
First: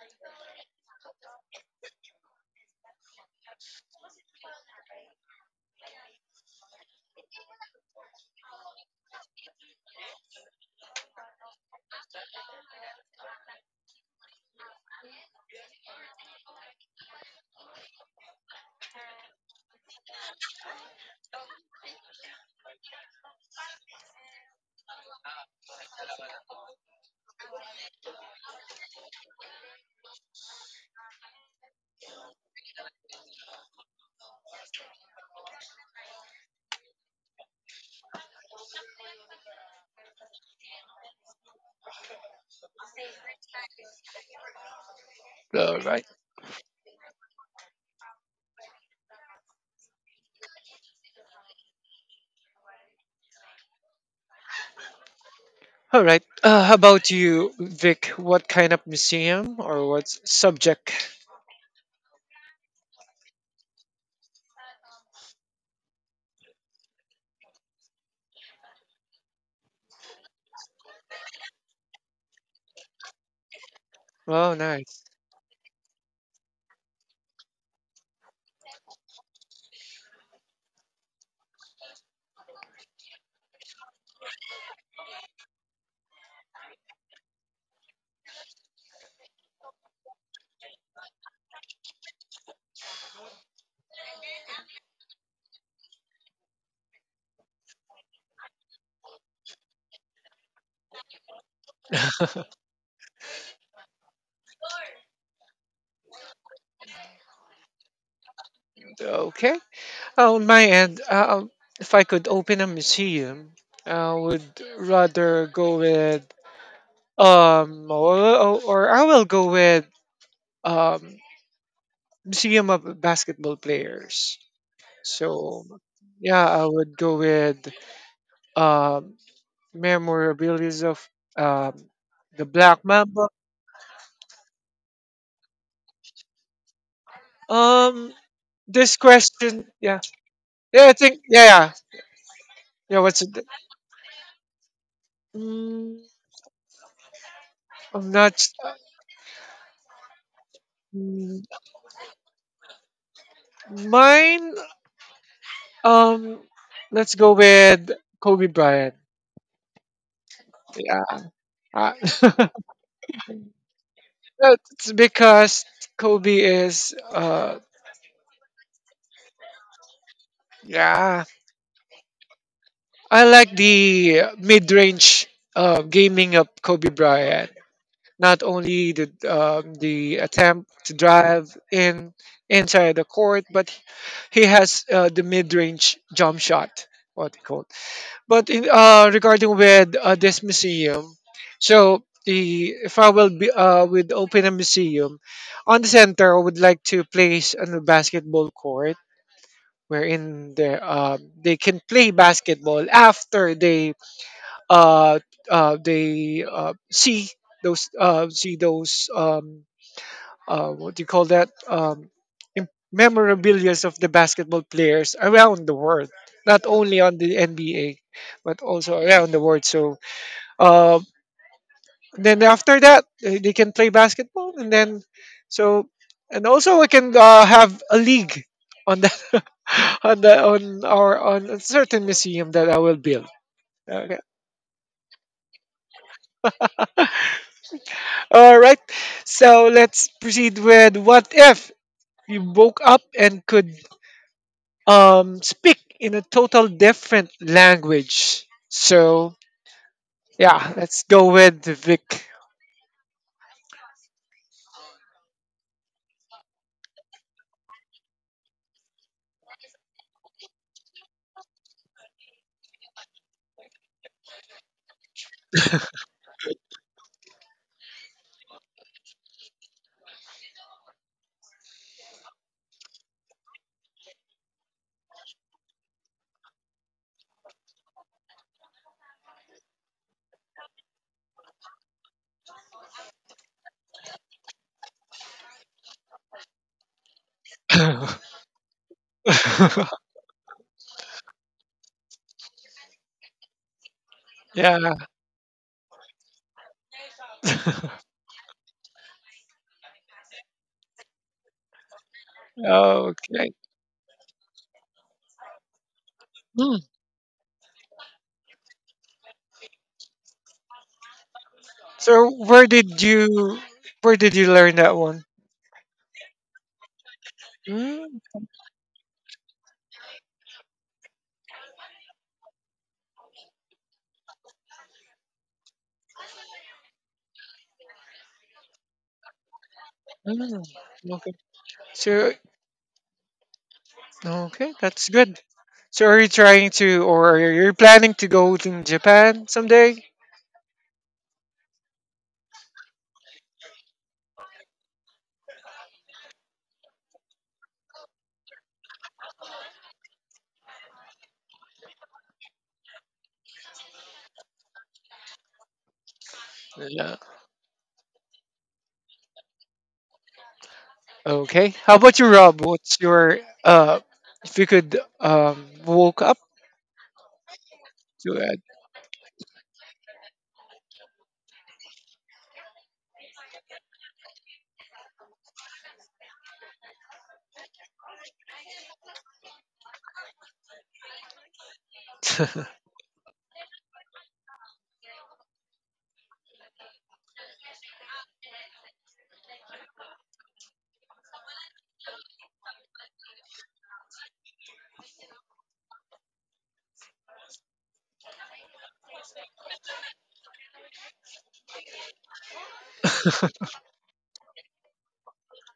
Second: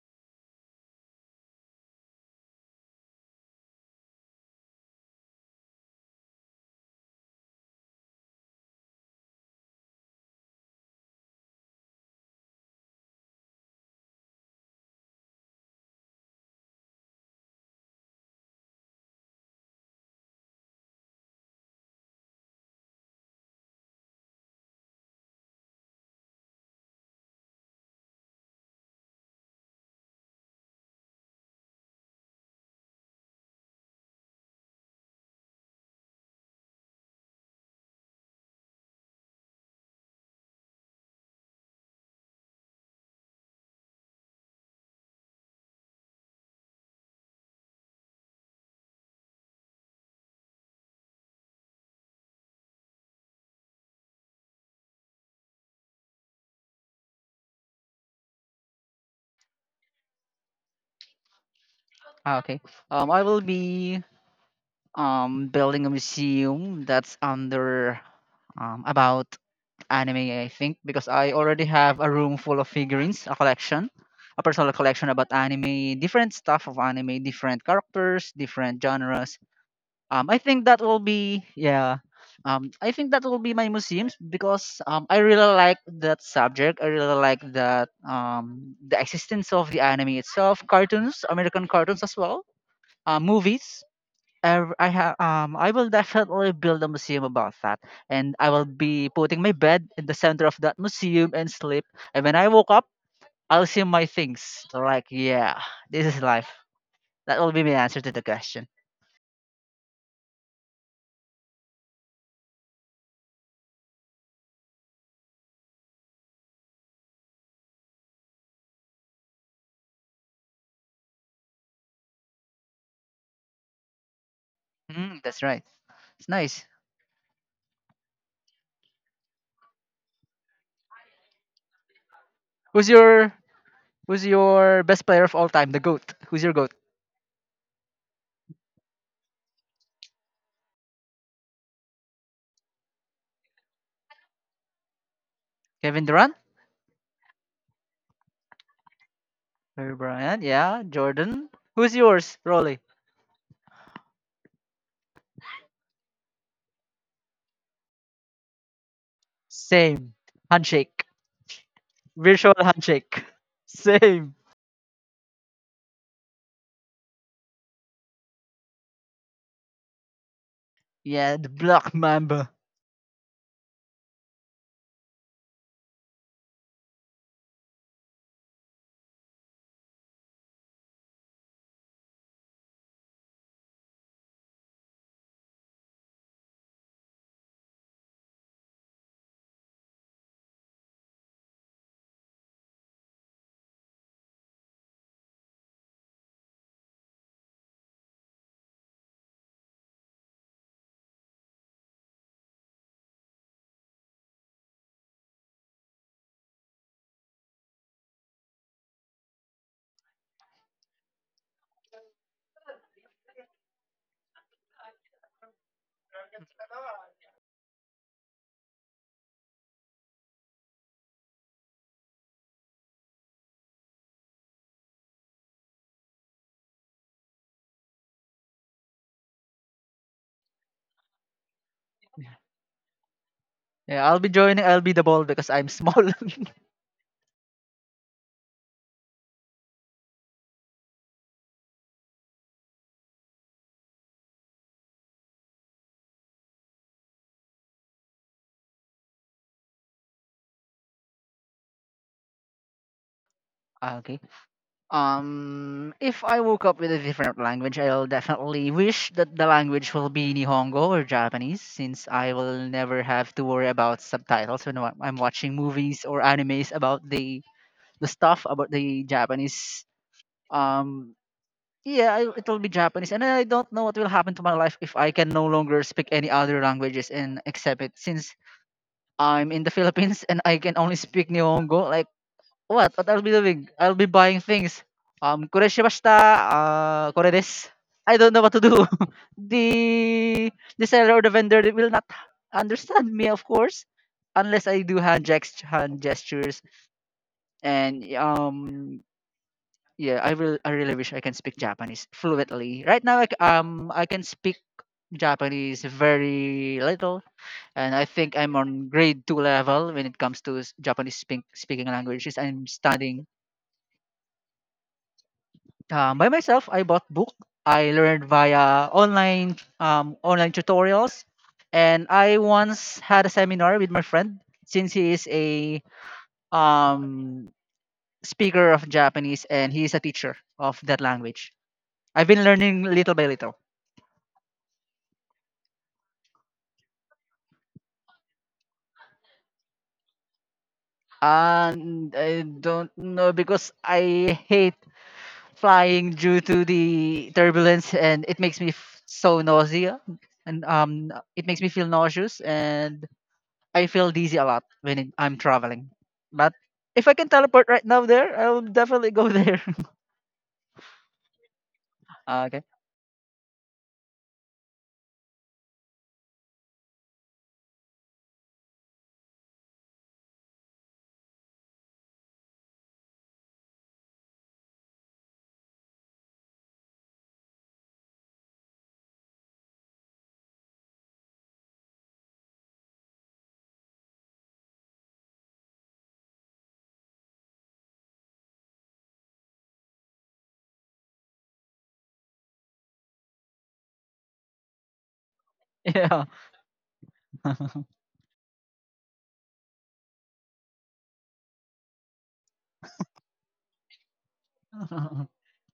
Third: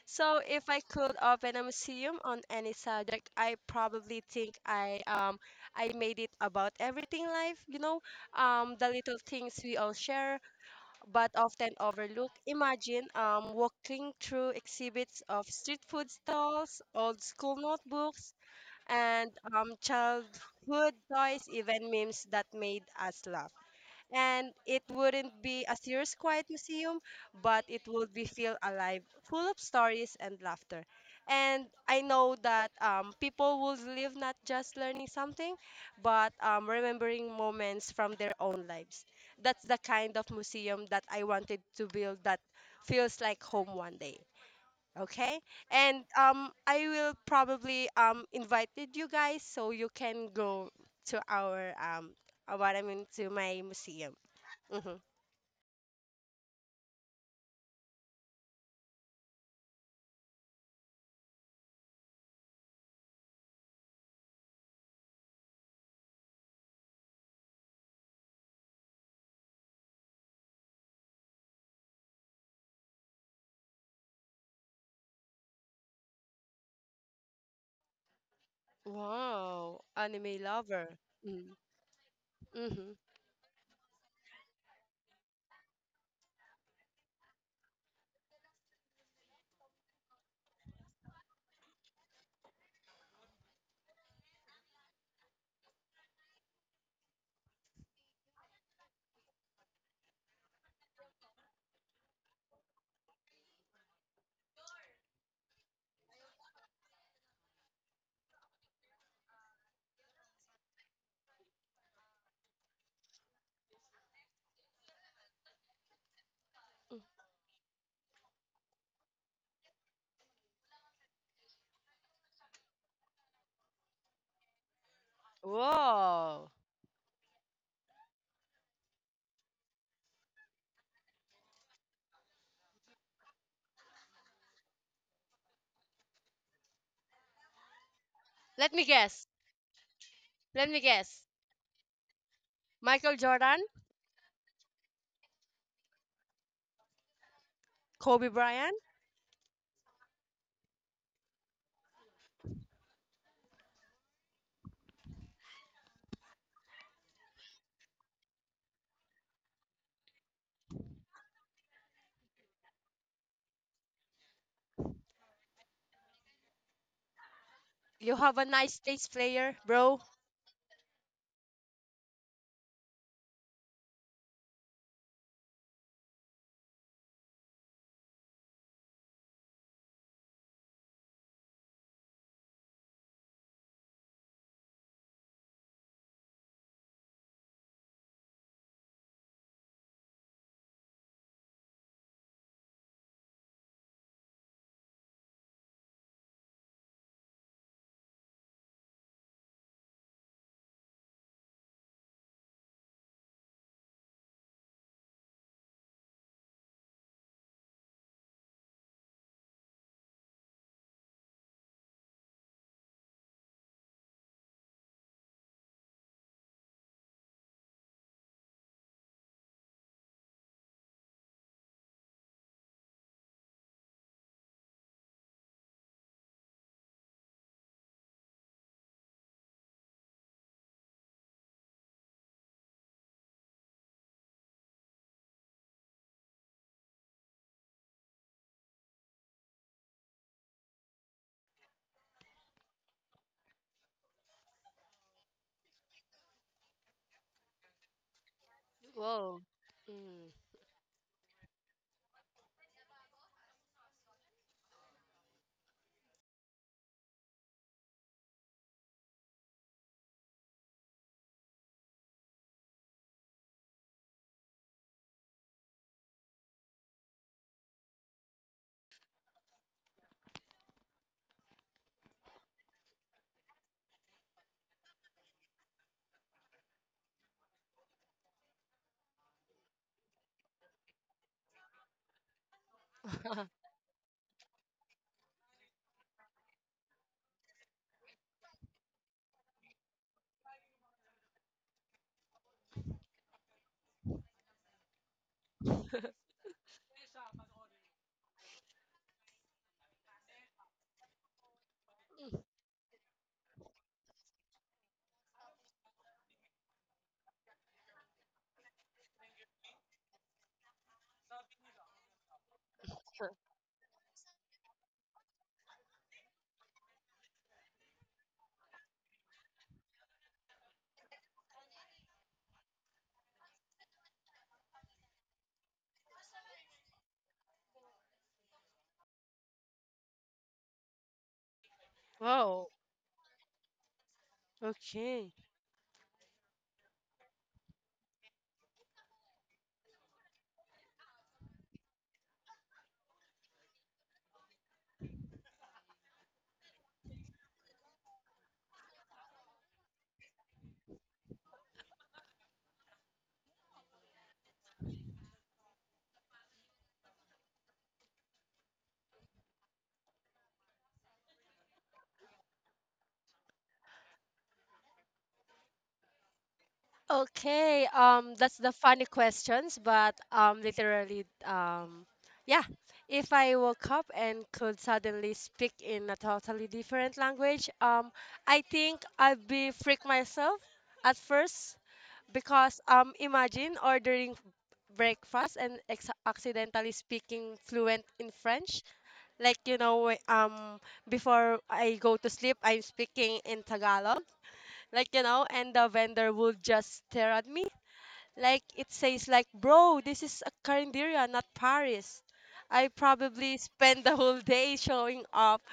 Speaker 3: So if I could open a museum on any subject, I probably think I made it about everything life, the little things we all share but often overlook. Imagine walking through exhibits of street food stalls, old school notebooks, and childhood toys, even memes that made us laugh. And it wouldn't be a serious quiet museum, but it would be feel alive, full of stories and laughter. And I know that people would live not just learning something, but remembering moments from their own lives. That's the kind of museum that I wanted to build that feels like home one day. Okay.
Speaker 1: all right
Speaker 3: And I will probably invited you guys so you can go to our what I mean to my museum. Hmm.
Speaker 1: all right. How about you, Vic? What kind of museum or what subject?
Speaker 2: Ah, okay. I will be building a museum that's under about anime, I think, because I already have a room full of figurines, a collection, a
Speaker 1: Oh,
Speaker 2: personal
Speaker 1: nice.
Speaker 2: collection about anime, different stuff of anime, different characters, different genres.
Speaker 3: Wow,
Speaker 2: I
Speaker 3: anime
Speaker 2: think that will
Speaker 3: lover.
Speaker 2: be yeah. I
Speaker 3: Mm-hmm.
Speaker 2: think that will be my museums because I really like that subject. I really like that the existence of the anime itself, cartoons, American cartoons as well, movies. I have I will definitely build a museum about that, and I will be putting my bed in the center of that museum and sleep. And when I woke up, I'll see my things. So like yeah, this is life. That will be my answer to the question.
Speaker 1: Okay, on my end, if I could open a museum, I would rather go with, or, I will go with, um, Museum of Basketball Players.
Speaker 2: Mm, that's right.
Speaker 1: So,
Speaker 2: It's
Speaker 1: yeah,
Speaker 3: Whoa.
Speaker 2: nice.
Speaker 1: I would go with, um, Memorabilis of, um, the Black
Speaker 2: Who's
Speaker 1: Mamba.
Speaker 2: your Who's your best player of all time? The GOAT. Who's your GOAT?
Speaker 1: Um,
Speaker 3: Let me
Speaker 1: this
Speaker 3: guess.
Speaker 1: question, yeah,
Speaker 3: Let me
Speaker 1: yeah, I think,
Speaker 3: guess.
Speaker 1: yeah, yeah, yeah.
Speaker 3: Michael
Speaker 1: What's it?
Speaker 3: Jordan,
Speaker 1: Mm,
Speaker 2: Kevin Durant?
Speaker 1: I'm
Speaker 3: Kobe
Speaker 1: not.
Speaker 3: Bryant.
Speaker 2: Kobe Bryant? Yeah.
Speaker 1: Mm,
Speaker 2: Jordan? Who's yours, Rolly?
Speaker 1: mine. Um, let's go with Kobe Bryant.
Speaker 2: Same.
Speaker 1: Yeah.
Speaker 2: Handshake.
Speaker 1: Ah.
Speaker 2: Virtual
Speaker 1: *laughs*
Speaker 2: handshake. *laughs* Same.
Speaker 1: It's because, Kobe is, uh,
Speaker 3: You have a nice taste player, bro.
Speaker 1: yeah,
Speaker 2: Yeah, the Black Mamba.
Speaker 1: I like the mid-range, gaming of Kobe Bryant. Not only the attempt to drive in inside the court, but he has, the mid-range jump shot, what they call. But regarding with, this museum, so the if I will be, would open a museum on the center, I would like to place a basketball court wherein they can play basketball after uh, they see those what do you call that memorabilias of the basketball players around the world, not only on the NBA but also around the world. So, uh, then after that, they can play basketball, and then so and also we can, have a league on the *laughs* on the on our on a certain museum that I will build. Okay.
Speaker 2: I'll be the ball because I'm small. *laughs*
Speaker 1: *laughs* All right. So let's proceed with what if you woke up and could speak in a total different language. So
Speaker 3: Whoa. Mm.
Speaker 1: yeah, let's go with Vic.
Speaker 2: Ah, okay. If I woke up with a different language, I'll definitely wish that the language will be Nihongo or Japanese, since I will never have to worry about subtitles when I'm watching movies or animes about the stuff about the Japanese. Um, yeah, it will be Japanese, and I don't know what will happen to my life if I can no longer speak any other languages and accept it. Since I'm in the Philippines and I can only speak Nihongo, like what? What I'll be doing? I'll be buying things. Koreshimashita, kore desu. I don't
Speaker 1: *laughs*
Speaker 2: know what to do. *laughs* the the seller or the vendor they will not understand me, of course, unless I
Speaker 1: Yeah.
Speaker 2: do hand gestures and yeah, I really wish I can speak Japanese fluently. Right now,
Speaker 1: *laughs* Okay.
Speaker 2: I can speak Japanese
Speaker 1: Hmm.
Speaker 2: very little, and I think I'm on grade two level when it comes to Japanese speaking
Speaker 1: So
Speaker 2: languages. I'm
Speaker 1: where did
Speaker 2: studying
Speaker 1: you where did you learn that one?
Speaker 2: by myself. I bought book. I
Speaker 1: Mm,
Speaker 2: learned via online online tutorials, and I once had a seminar with my friend since he is a um, speaker of Japanese and he is a teacher of that
Speaker 1: mm, okay.
Speaker 2: language. I've
Speaker 1: So
Speaker 2: been
Speaker 3: Whoa.
Speaker 2: learning little by little.
Speaker 1: okay, that's
Speaker 3: Okay.
Speaker 1: good. So are you trying to, or are you planning to go to Japan someday?
Speaker 2: And I don't know because I hate flying due to the turbulence and it makes me so nausea and it makes me feel nauseous and I feel dizzy a lot I'm traveling. But if I
Speaker 1: Yeah.
Speaker 2: can teleport right now there, I'll definitely go there.
Speaker 1: Okay. How about
Speaker 2: *laughs*
Speaker 1: you, Rob?
Speaker 2: okay.
Speaker 1: What's your, if you could, woke up
Speaker 3: Okay,
Speaker 1: to it?
Speaker 3: that's the funny questions, but literally, yeah. If I woke up and could suddenly speak in a totally different language, I think I'd be freak myself at first because imagine ordering breakfast and accidentally speaking fluent in French. Like before I go to sleep, I'm speaking in Tagalog. Like and the
Speaker 2: Yeah.
Speaker 3: vendor would just stare at me like it says like, bro, this is a Carinderia, not Paris. I probably spend the whole day showing
Speaker 2: *laughs*
Speaker 3: up,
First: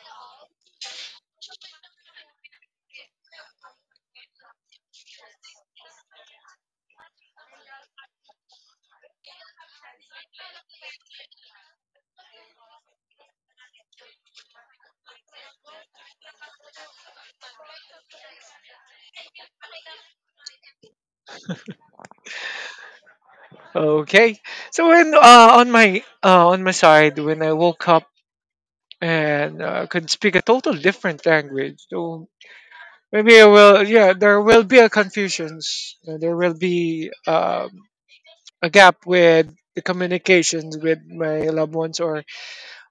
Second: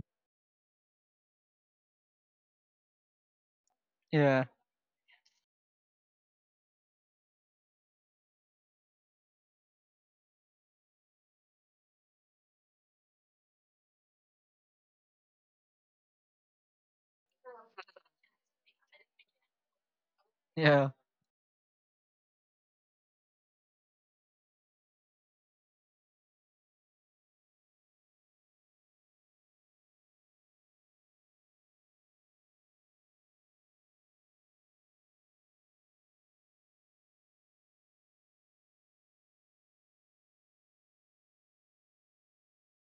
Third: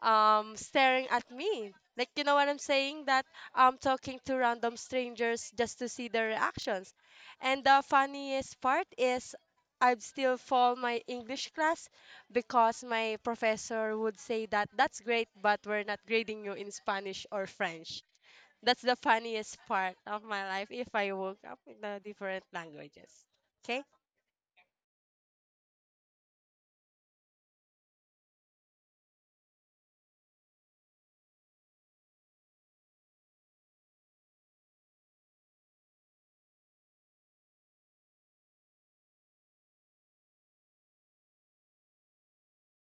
Speaker 3: staring at me. Like you know what I'm saying? That I'm talking to
Speaker 2: yeah.
Speaker 3: random strangers just to see their reactions. And the funniest part is I'd still fall my English class because my professor would say that that's great, but we're not grading you in Spanish or French. That's the funniest part of my life if
Speaker 2: Yeah.
Speaker 3: I woke up in the different languages.
Speaker 1: *laughs*
Speaker 3: Okay?
Speaker 1: Okay. So when, on my side, when I woke up and, could speak a total different language. So maybe it will, yeah, there will be a confusions, there will be a gap with the communications with my loved ones or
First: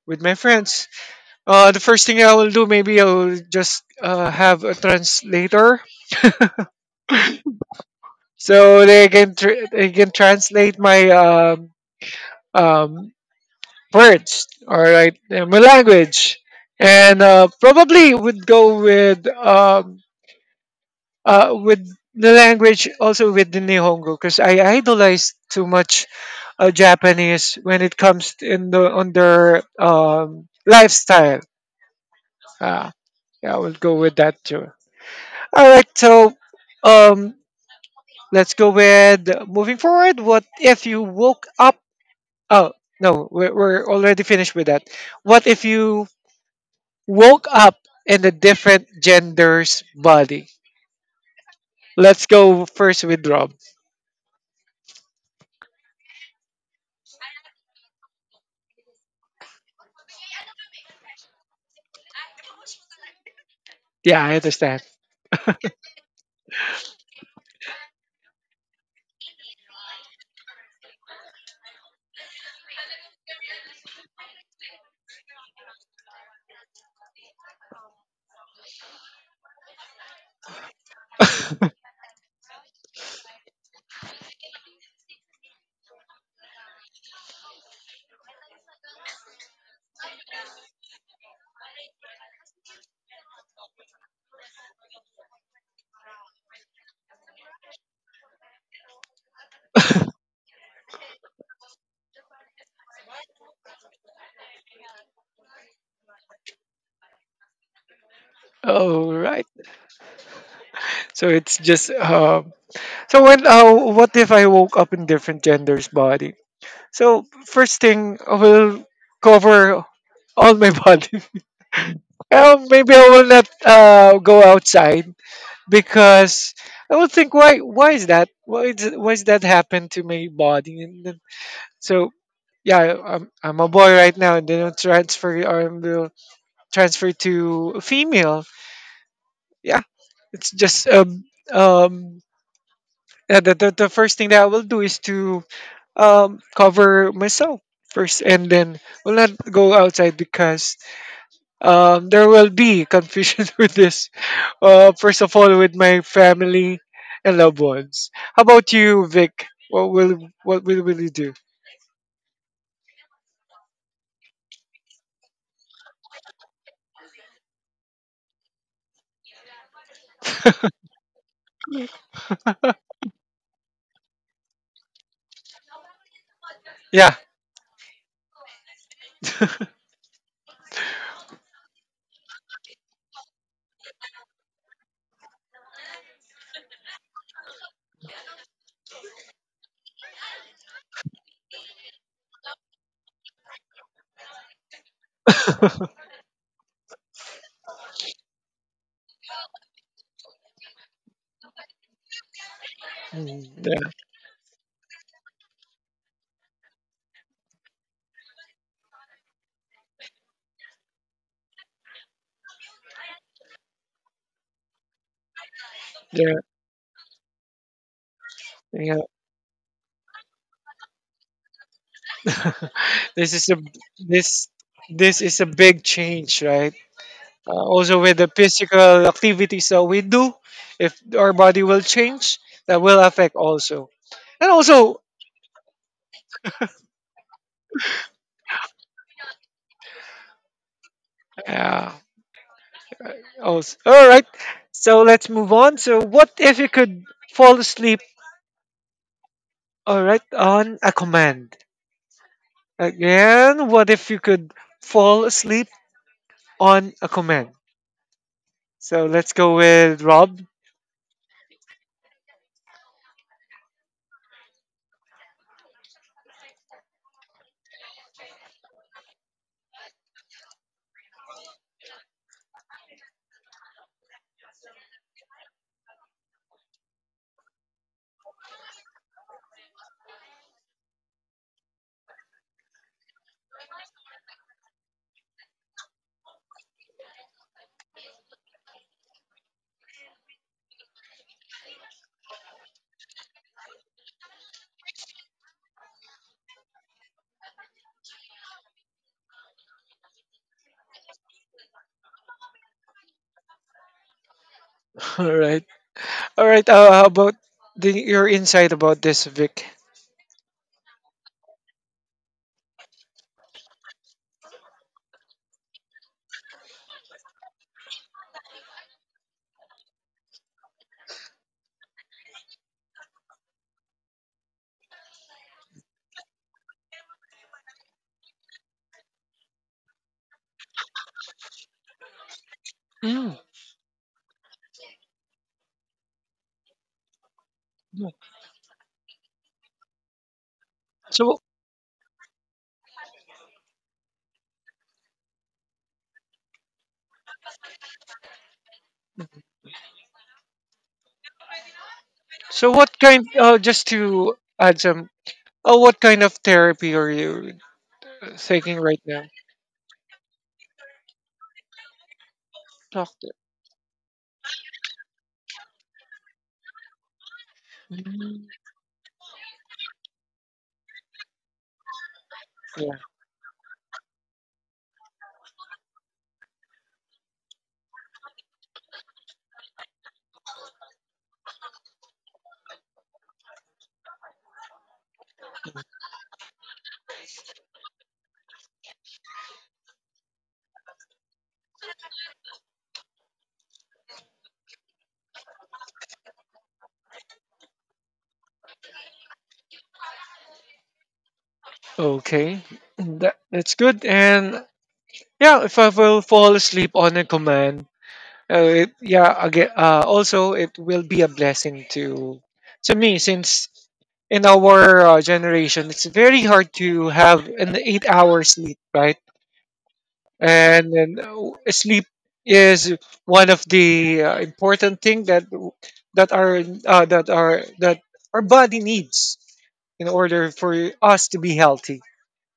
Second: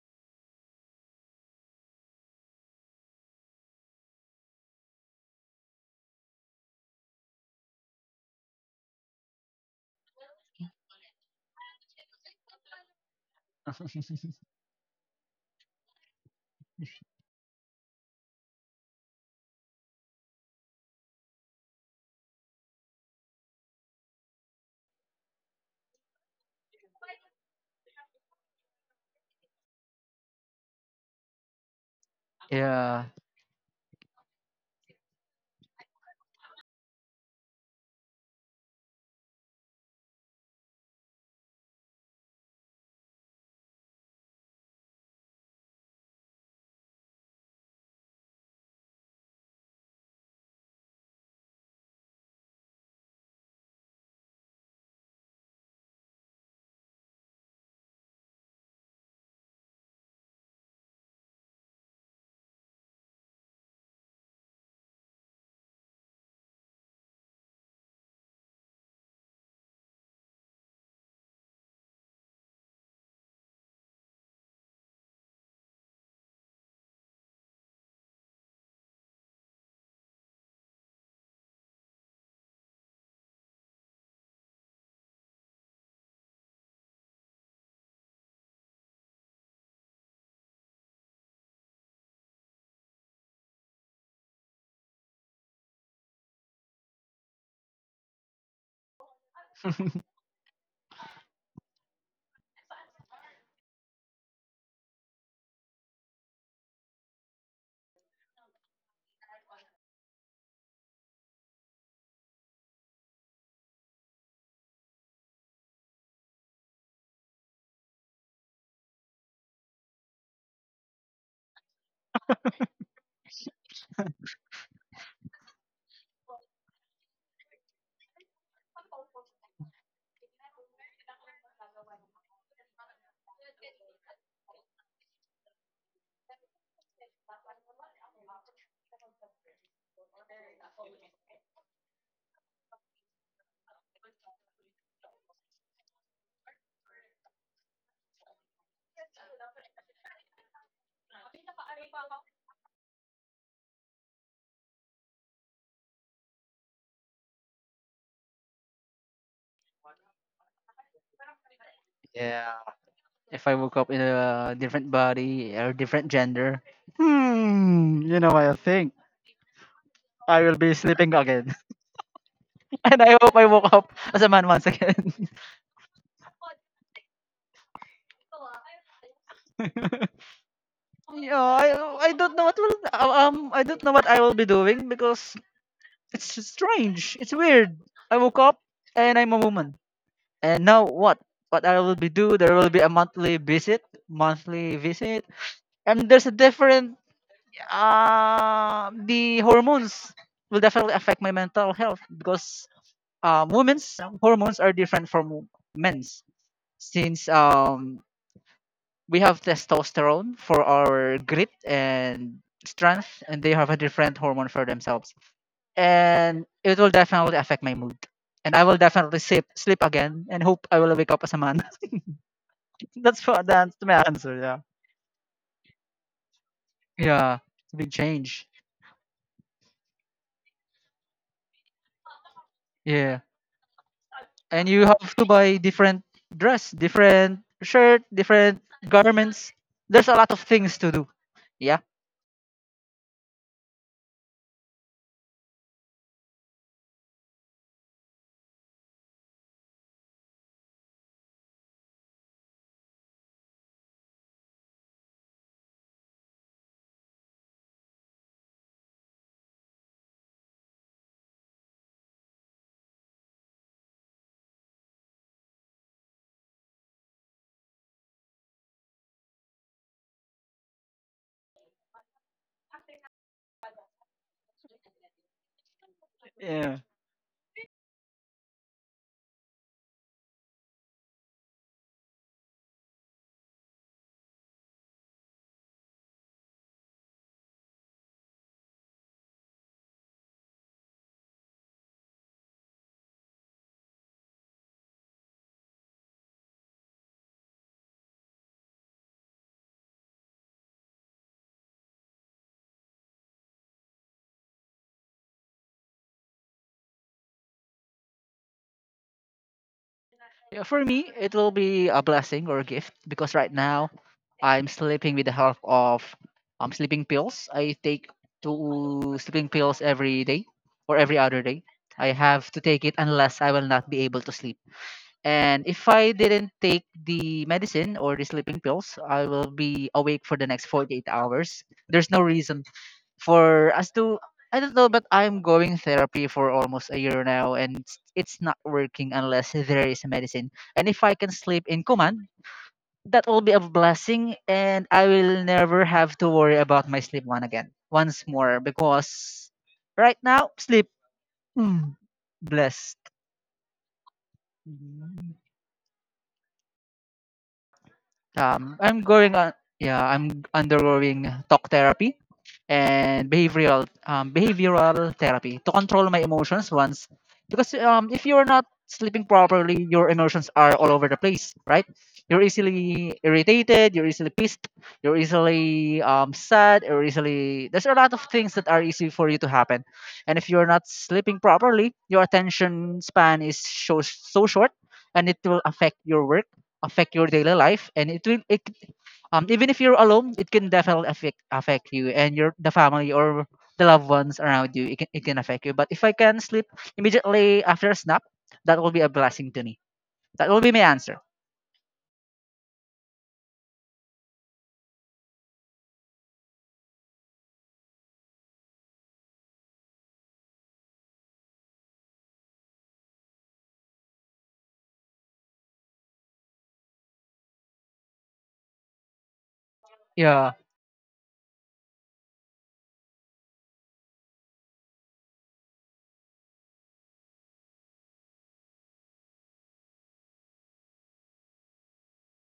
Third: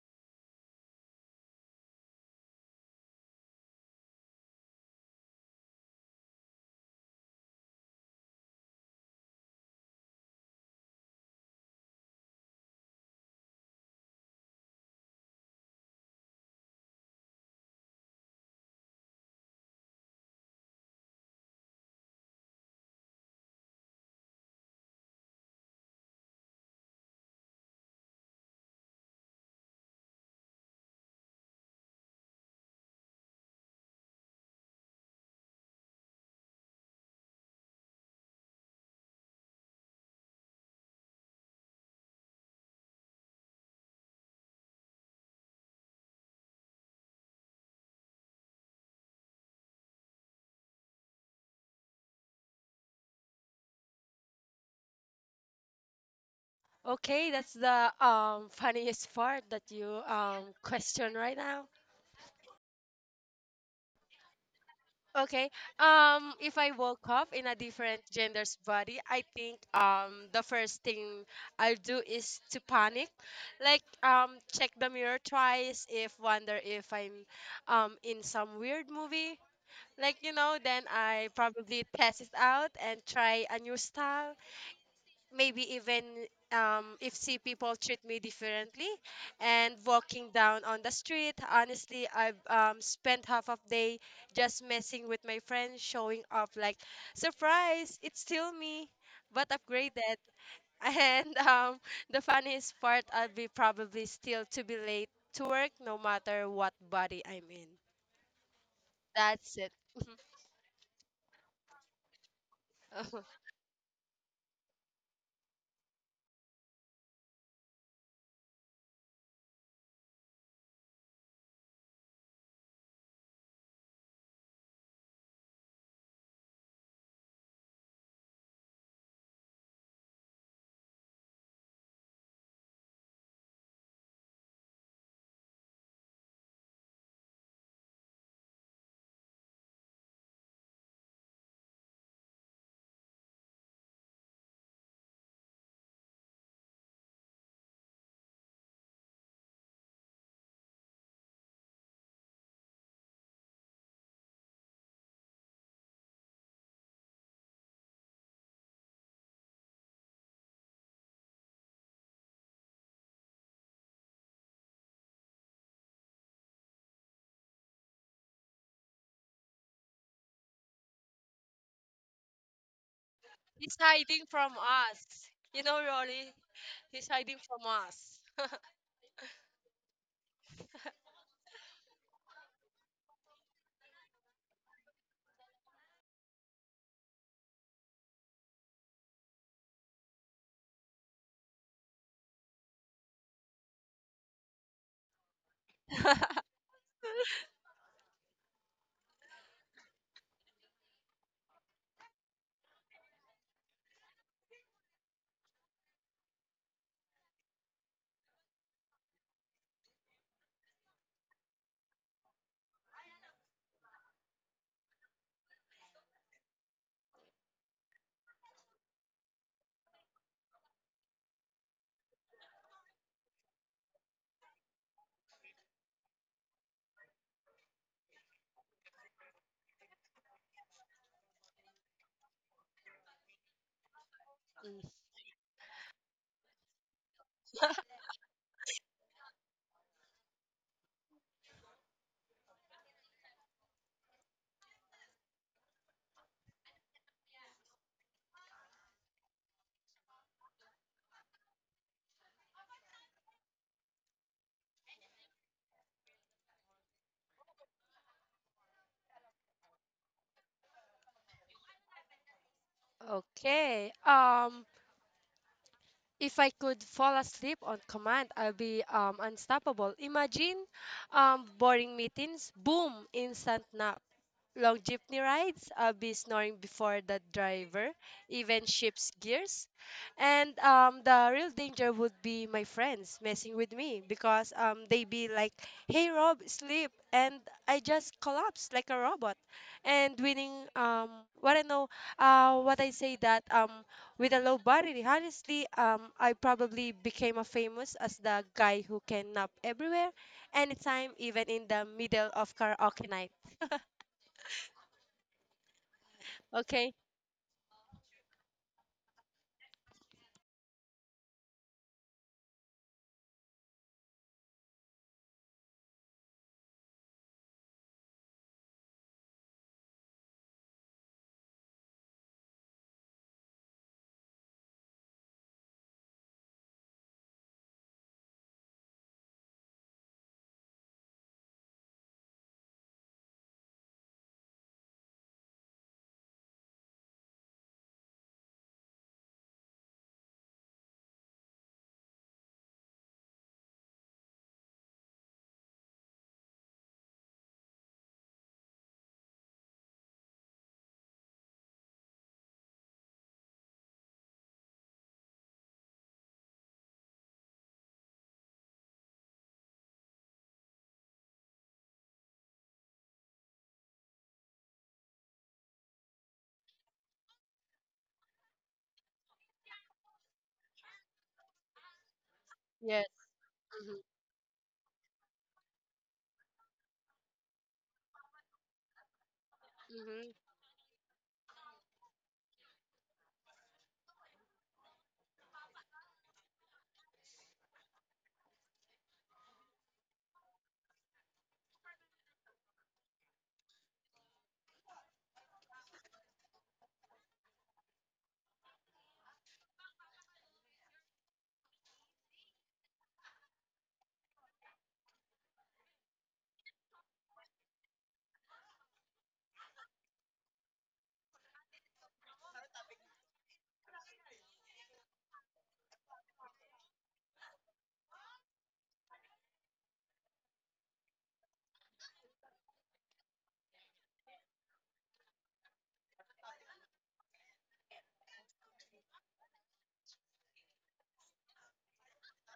Speaker 1: with my friends. Uh, the first thing I will do, maybe I'll just have a translator so they can they can translate my um,
Speaker 2: *laughs*
Speaker 1: words. All right, my language, and probably would go with the language, also with the Nihongo, because I idolize too much Japanese when it comes to- in the on their lifestyle. Uh,
Speaker 2: yeah.
Speaker 1: yeah, I will go with that too. All right, so um, let's go with moving forward. What if you woke up? Oh no, we're already finished with that. What if you woke up in a different gender's body? Let's go first with Rob.
Speaker 3: Okay, that's the *laughs* funniest part that you question right now.
Speaker 1: Yeah, I understand.
Speaker 3: Okay. If I woke up in a different gender's body, I think the first thing I'll do is to panic. Like, check the mirror twice if wonder if I'm in some weird movie. Like then I probably test it out and try a new style, maybe even if see people treat me differently and walking down on the street. Honestly, I've spent half of day just messing with my friends showing off like surprise it's still me but
Speaker 2: *laughs*
Speaker 3: upgraded. *laughs* And the funniest part I'll be probably still to be late to work no matter what body I'm in.
Speaker 1: All right.
Speaker 3: That's it.
Speaker 1: So it's just so
Speaker 3: *laughs*
Speaker 1: when what if I woke up in different gender's body? So first thing I will cover all my *laughs* body. Well, maybe I will not go outside because I will think why is that happen to my body? And then, so yeah, I'm a boy right now, and then I'll transfer, or I will transfer to a female. Yeah, it's just um yeah, the first thing that I will do is to cover myself first, and then will not go outside because there will be confusion *laughs* with this. First of all, with my family and loved ones. How about you, Vic? What will you do?
Speaker 2: yeah. If I woke up in a different body or different gender, hmm, you know, what I think, I will be sleeping again. *laughs* and I hope I woke
Speaker 3: He's
Speaker 2: up as
Speaker 3: hiding
Speaker 2: a man
Speaker 3: from
Speaker 2: once again.
Speaker 3: us, Rory. He's
Speaker 1: Yeah.
Speaker 3: hiding from us.
Speaker 2: *laughs* yeah, I don't know what will I don't know what I will be doing because it's just strange. It's weird. I woke up and I'm a woman. And now what? What I will be do? There will be a monthly visit,
Speaker 1: *laughs*
Speaker 2: and there's a
Speaker 3: *laughs*
Speaker 2: different the hormones will definitely affect my mental health because
Speaker 1: Mm,
Speaker 2: women's hormones are different from men's since we have testosterone for our grit and strength and they have a different hormone for themselves
Speaker 1: yeah,
Speaker 2: and it will definitely affect my mood and I will
Speaker 1: yeah,
Speaker 2: definitely sleep again and hope I will wake up as a man.
Speaker 1: yeah.
Speaker 2: *laughs*
Speaker 1: *laughs*
Speaker 2: that's
Speaker 1: This
Speaker 2: what
Speaker 1: is a
Speaker 2: that's my answer.
Speaker 1: this
Speaker 2: Yeah.
Speaker 1: big change, right?
Speaker 2: Yeah, it's a big
Speaker 1: Also with the
Speaker 2: change.
Speaker 1: physical activities that we do, if our body will change, that will
Speaker 2: Yeah,
Speaker 1: affect also, and
Speaker 2: and
Speaker 3: Mm.
Speaker 2: you have
Speaker 1: also,
Speaker 2: to buy different dress, different
Speaker 3: *laughs*
Speaker 2: shirt, different garments. There's a lot of things to do. Yeah.
Speaker 1: yeah, also. All right, so let's move on. So what if you could fall asleep, all right, on a command. Again, what if you could fall asleep on a command? So let's go with Rob.
Speaker 3: Okay. If I could fall asleep on command, I'll be unstoppable. Imagine boring meetings, boom, instant nap. Long jeepney rides, I'll be snoring
Speaker 2: Yeah.
Speaker 3: before the driver even shifts gears. And the real danger would be my friends messing with me because they be like, hey, Rob, sleep. And I just collapse like a robot. And winning, what I know, what I say that with a low body, honestly, I probably became a famous as the guy who can nap everywhere, anytime, even in the middle of karaoke night. *laughs*
Speaker 1: *laughs* All right, all right,
Speaker 3: Okay.
Speaker 1: how about your insight about this, Vic?
Speaker 2: Yeah, for me, it will be a blessing or a gift because right now I'm sleeping with the help of sleeping pills. I take two sleeping pills every day or every other day. I have to take it unless I will not be able to sleep. And if I didn't take the medicine or the sleeping pills, I will be awake for the next 48 hours. There's no reason
Speaker 1: Mm,
Speaker 2: for as to I don't know, but I'm going therapy for almost a year now, and it's
Speaker 1: yeah.
Speaker 2: it's not working unless there is medicine. And if I can
Speaker 1: so
Speaker 2: sleep in command, that will be a blessing, and I will never have to worry about my sleep one again, once more, because right now sleep, mm,
Speaker 1: So what
Speaker 2: blessed.
Speaker 1: kind? Just to add some. Oh, what kind of therapy are you taking right
Speaker 2: I'm
Speaker 1: now?
Speaker 2: going on. Yeah, I'm undergoing talk therapy and
Speaker 1: Doctor.
Speaker 2: behavioral behavioral therapy to control my emotions once because if you're
Speaker 1: Mm,
Speaker 2: not sleeping properly, your emotions are all over the place, right? You're
Speaker 1: yeah.
Speaker 3: Yes.
Speaker 2: easily irritated,
Speaker 3: Mm-hmm.
Speaker 2: you're easily pissed, you're easily sad or easily, there's a lot of things that are easy for you to happen. And
Speaker 3: Mm-hmm.
Speaker 2: if you're not sleeping properly, your attention span is so, so short, and it will affect your work, affect your daily life, and it will even if you're alone, it can definitely affect you and your, the family or the loved ones around you, it can affect you. But if I can sleep immediately after a snap, that will be a blessing to me. That will be my answer.
Speaker 1: Okay. That's good. And yeah, if I will fall asleep on a command, yeah. Again, also it will be a blessing to me, since in our generation it's very hard to have an 8-hour sleep, right?
Speaker 2: Yeah.
Speaker 1: And then sleep is one of the important thing that that our that our that our body needs in order for us to be healthy.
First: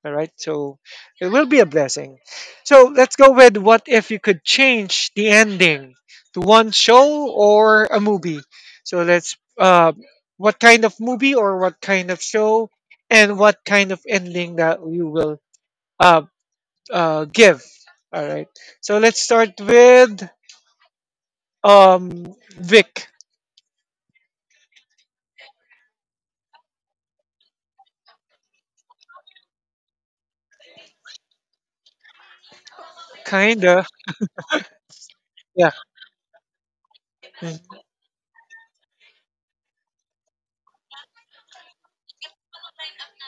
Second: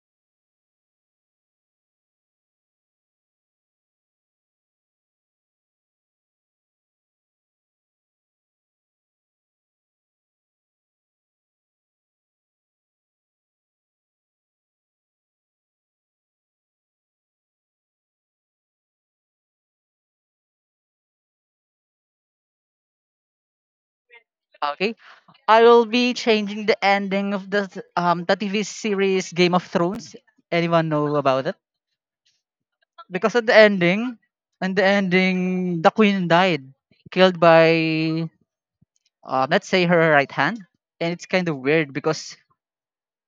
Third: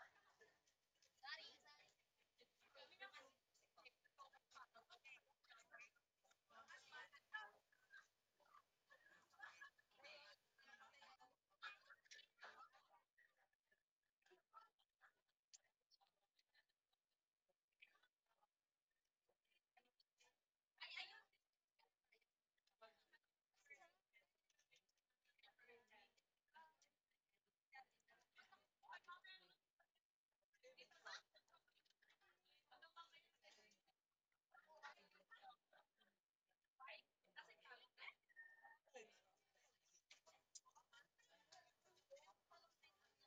Speaker 1: All right, so it will be a blessing. So let's go with, what if you could change the ending to one show or a movie? So let's what kind of movie or what kind of show, and what kind of ending that you will uh, give. All right. So let's start with Vic.
Speaker 2: Okay, I will be changing the ending of the the TV series Game of Thrones. Anyone know about it? Because at the
Speaker 1: Kinda.
Speaker 2: ending, and the
Speaker 1: Yeah.
Speaker 2: ending, the queen died, killed
Speaker 1: Mm.
Speaker 2: by let's say her right hand. And it's kind of weird because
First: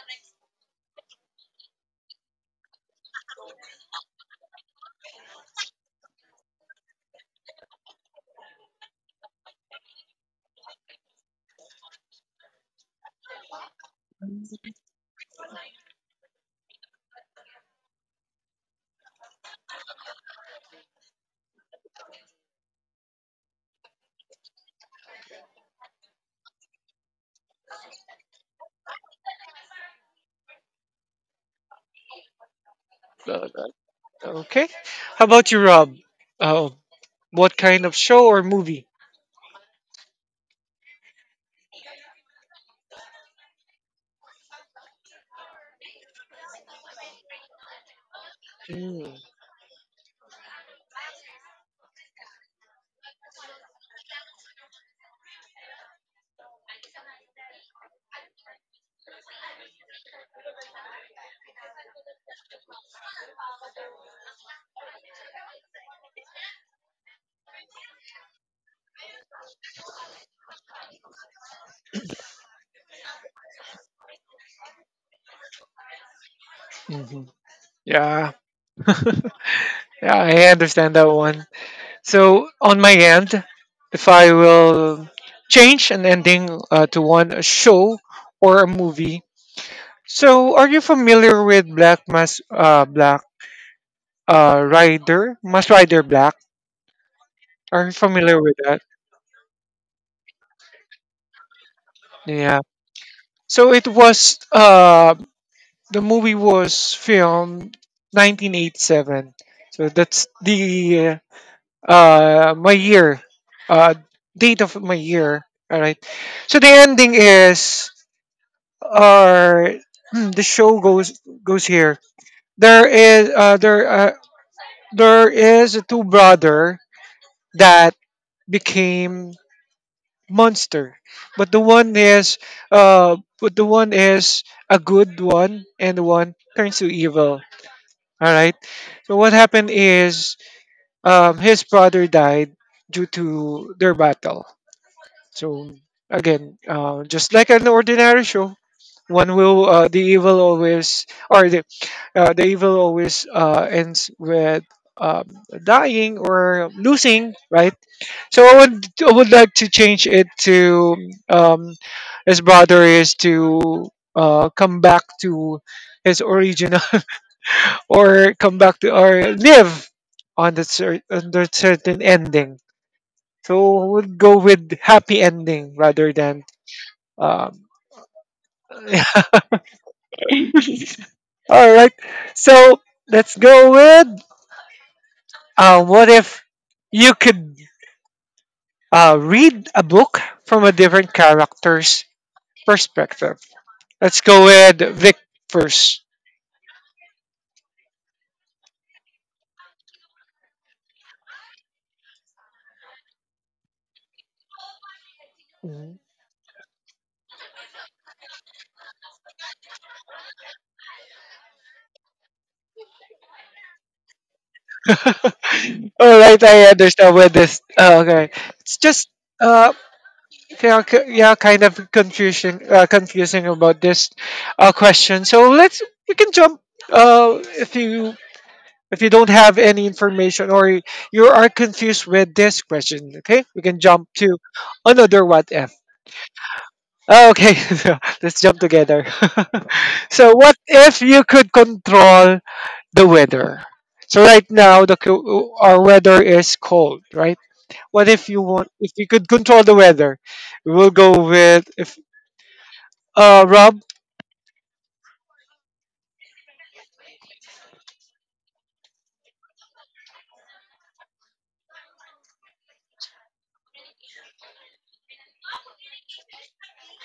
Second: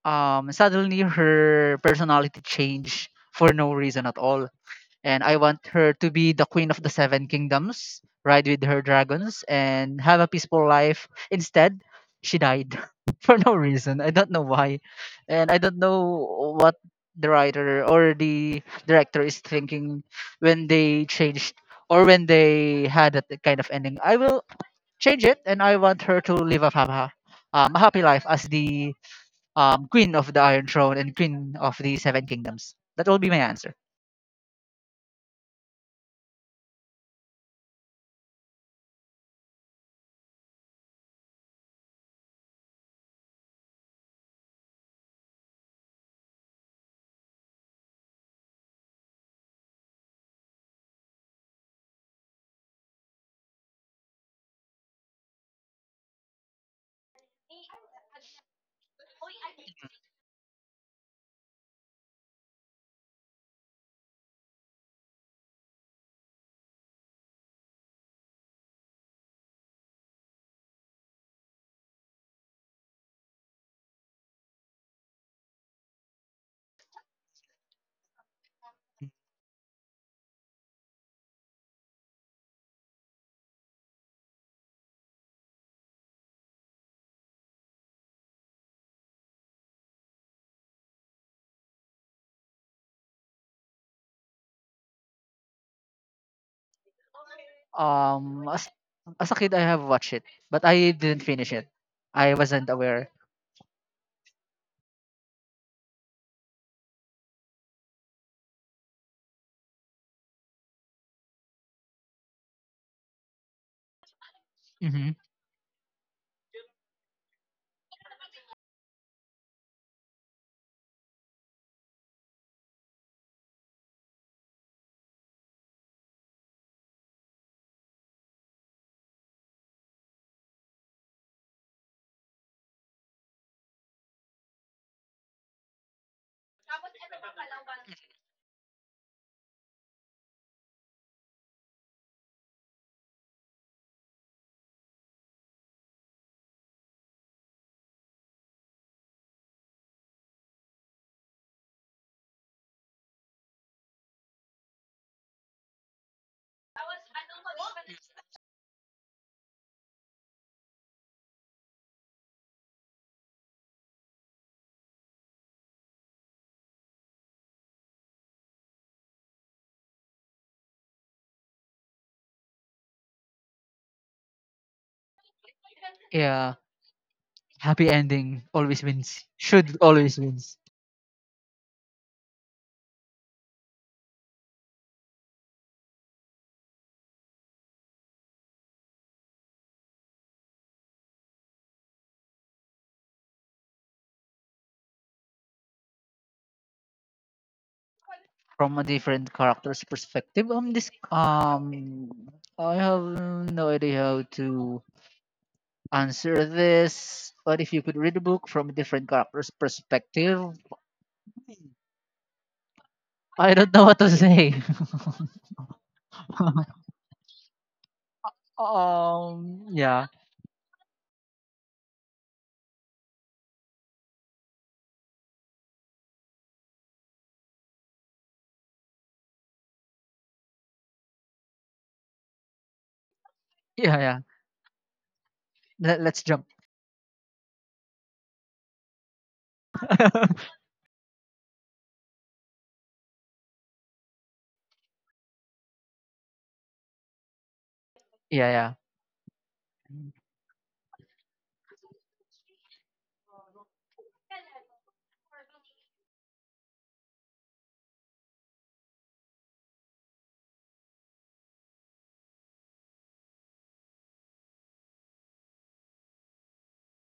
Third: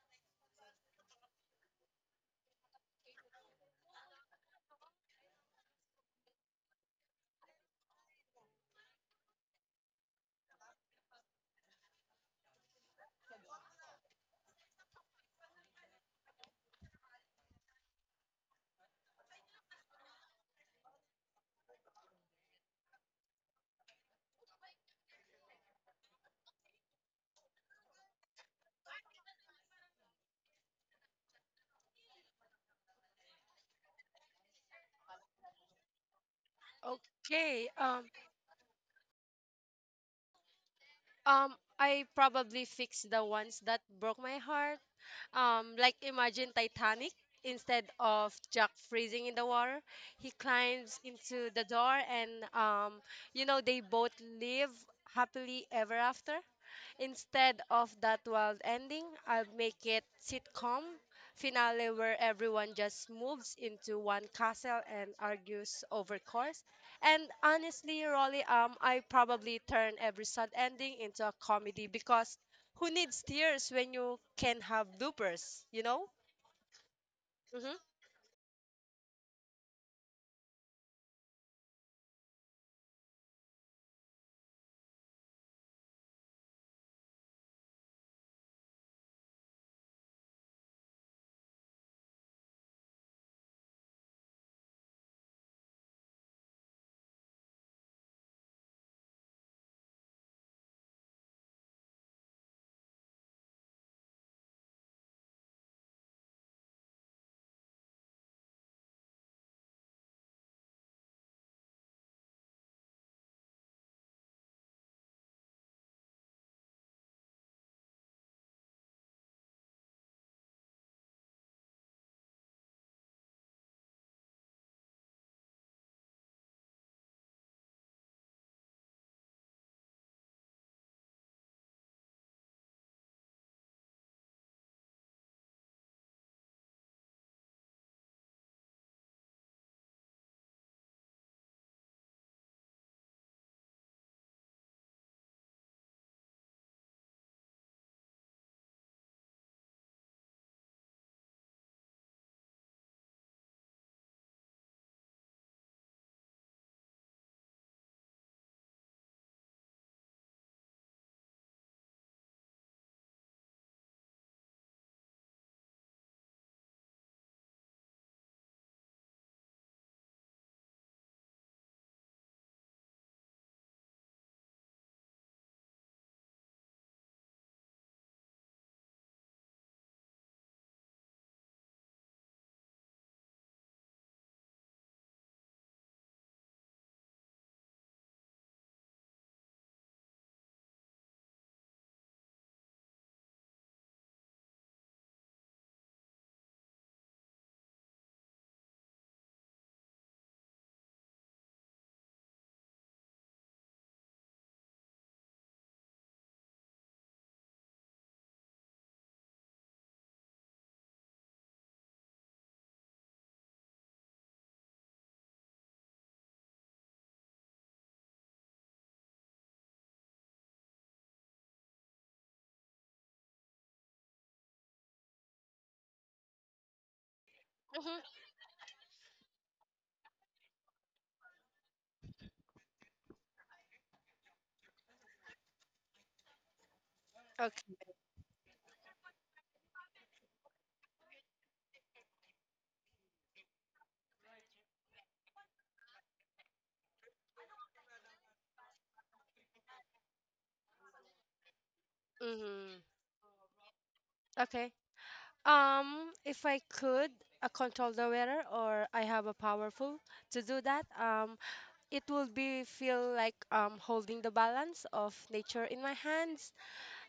Speaker 2: suddenly her personality changed for no reason at all. And I want her to be the queen of the Seven Kingdoms, ride with her dragons and have a peaceful life. Instead she died *laughs* for no reason, I don't know why. And I don't know what the writer or the director is thinking when they changed or when they had that kind of ending. I will change it and I want her to live a, a happy life as the Queen of the Iron Throne and Queen of the Seven Kingdoms. That will be my
Speaker 1: Uh,
Speaker 2: answer.
Speaker 1: Okay. How about you, Rob? Oh, what
Speaker 3: Okay.
Speaker 1: kind of show or movie?
Speaker 3: I probably fix the ones that broke my heart. Like imagine Titanic. Instead of Jack
Speaker 1: Mm-hmm.
Speaker 3: freezing in the water, he climbs into the door, and um. you know they both live happily ever after. Instead of that wild ending, I'll make it sitcom finale where everyone just moves into one castle and argues over course. And honestly, Rolly, I probably turn every sad ending into a comedy because who needs tears when you can have bloopers, you know? Mm-hmm.
Speaker 1: Yeah. *laughs* Yeah, I understand that one. So on my end, if I will change an ending to one, a show or a movie. So are you familiar with Black Mass, Black Rider Mass Rider Black? Are you familiar
Speaker 2: Um,
Speaker 1: with
Speaker 2: as,
Speaker 1: that?
Speaker 2: as a kid, I have watched it, but I didn't finish it. I
Speaker 1: Yeah.
Speaker 2: wasn't aware.
Speaker 1: So it was the movie was filmed 1987. So that's the my year, uh date of my
Speaker 2: Hmm.
Speaker 1: year. All right. So the ending is, or *clears throat* the show goes here. There is there is a two brother that became monster, but the one is uh but the one is a good one, and the one turns to evil. All right. So what happened is, his brother died due to their battle. So again, just like an ordinary show, one will the evil always ends with um, dying or losing, right? So I would like to change it to, um, his brother is to come back to his original, *laughs* or come back to, or live on the under certain ending. So I would go with happy ending rather than
Speaker 2: Yeah,
Speaker 1: um,
Speaker 2: happy ending always
Speaker 1: *laughs*
Speaker 2: wins. Should always wins.
Speaker 1: all right. So let's go with what if you could read a book from a different character's perspective. Let's go with Vic first.
Speaker 2: From a different character's perspective. This I have no idea how to
Speaker 1: Mhm.
Speaker 2: answer this. But if you could read a book from a different character's perspective, I don't know what to say.
Speaker 1: *laughs* All right, I
Speaker 2: *laughs*
Speaker 1: understand with this. Oh, okay, it's just
Speaker 2: Um.
Speaker 1: uh,
Speaker 2: Yeah.
Speaker 1: yeah, yeah, kind of confusing, about this question. So let's we can jump. If
Speaker 3: Mm-hmm.
Speaker 1: you don't have any information, or you are confused with this question, okay, we can
Speaker 2: Yeah.
Speaker 1: jump
Speaker 2: Yeah.
Speaker 1: to another what if.
Speaker 2: Let, let's jump.
Speaker 1: Oh, okay,
Speaker 3: Okay.
Speaker 1: *laughs* let's jump together.
Speaker 2: *laughs*
Speaker 1: *laughs* So what if you could control the weather? So right now the our weather is cold, right? What if you
Speaker 2: yeah.
Speaker 1: want,
Speaker 2: Yeah.
Speaker 1: if you could control the weather? We'll go with, if
Speaker 3: Mm-hmm.
Speaker 1: Rob.
Speaker 3: Okay. If I could control the weather or I have a powerful to do that, it will be feel like holding the balance of nature in my hands.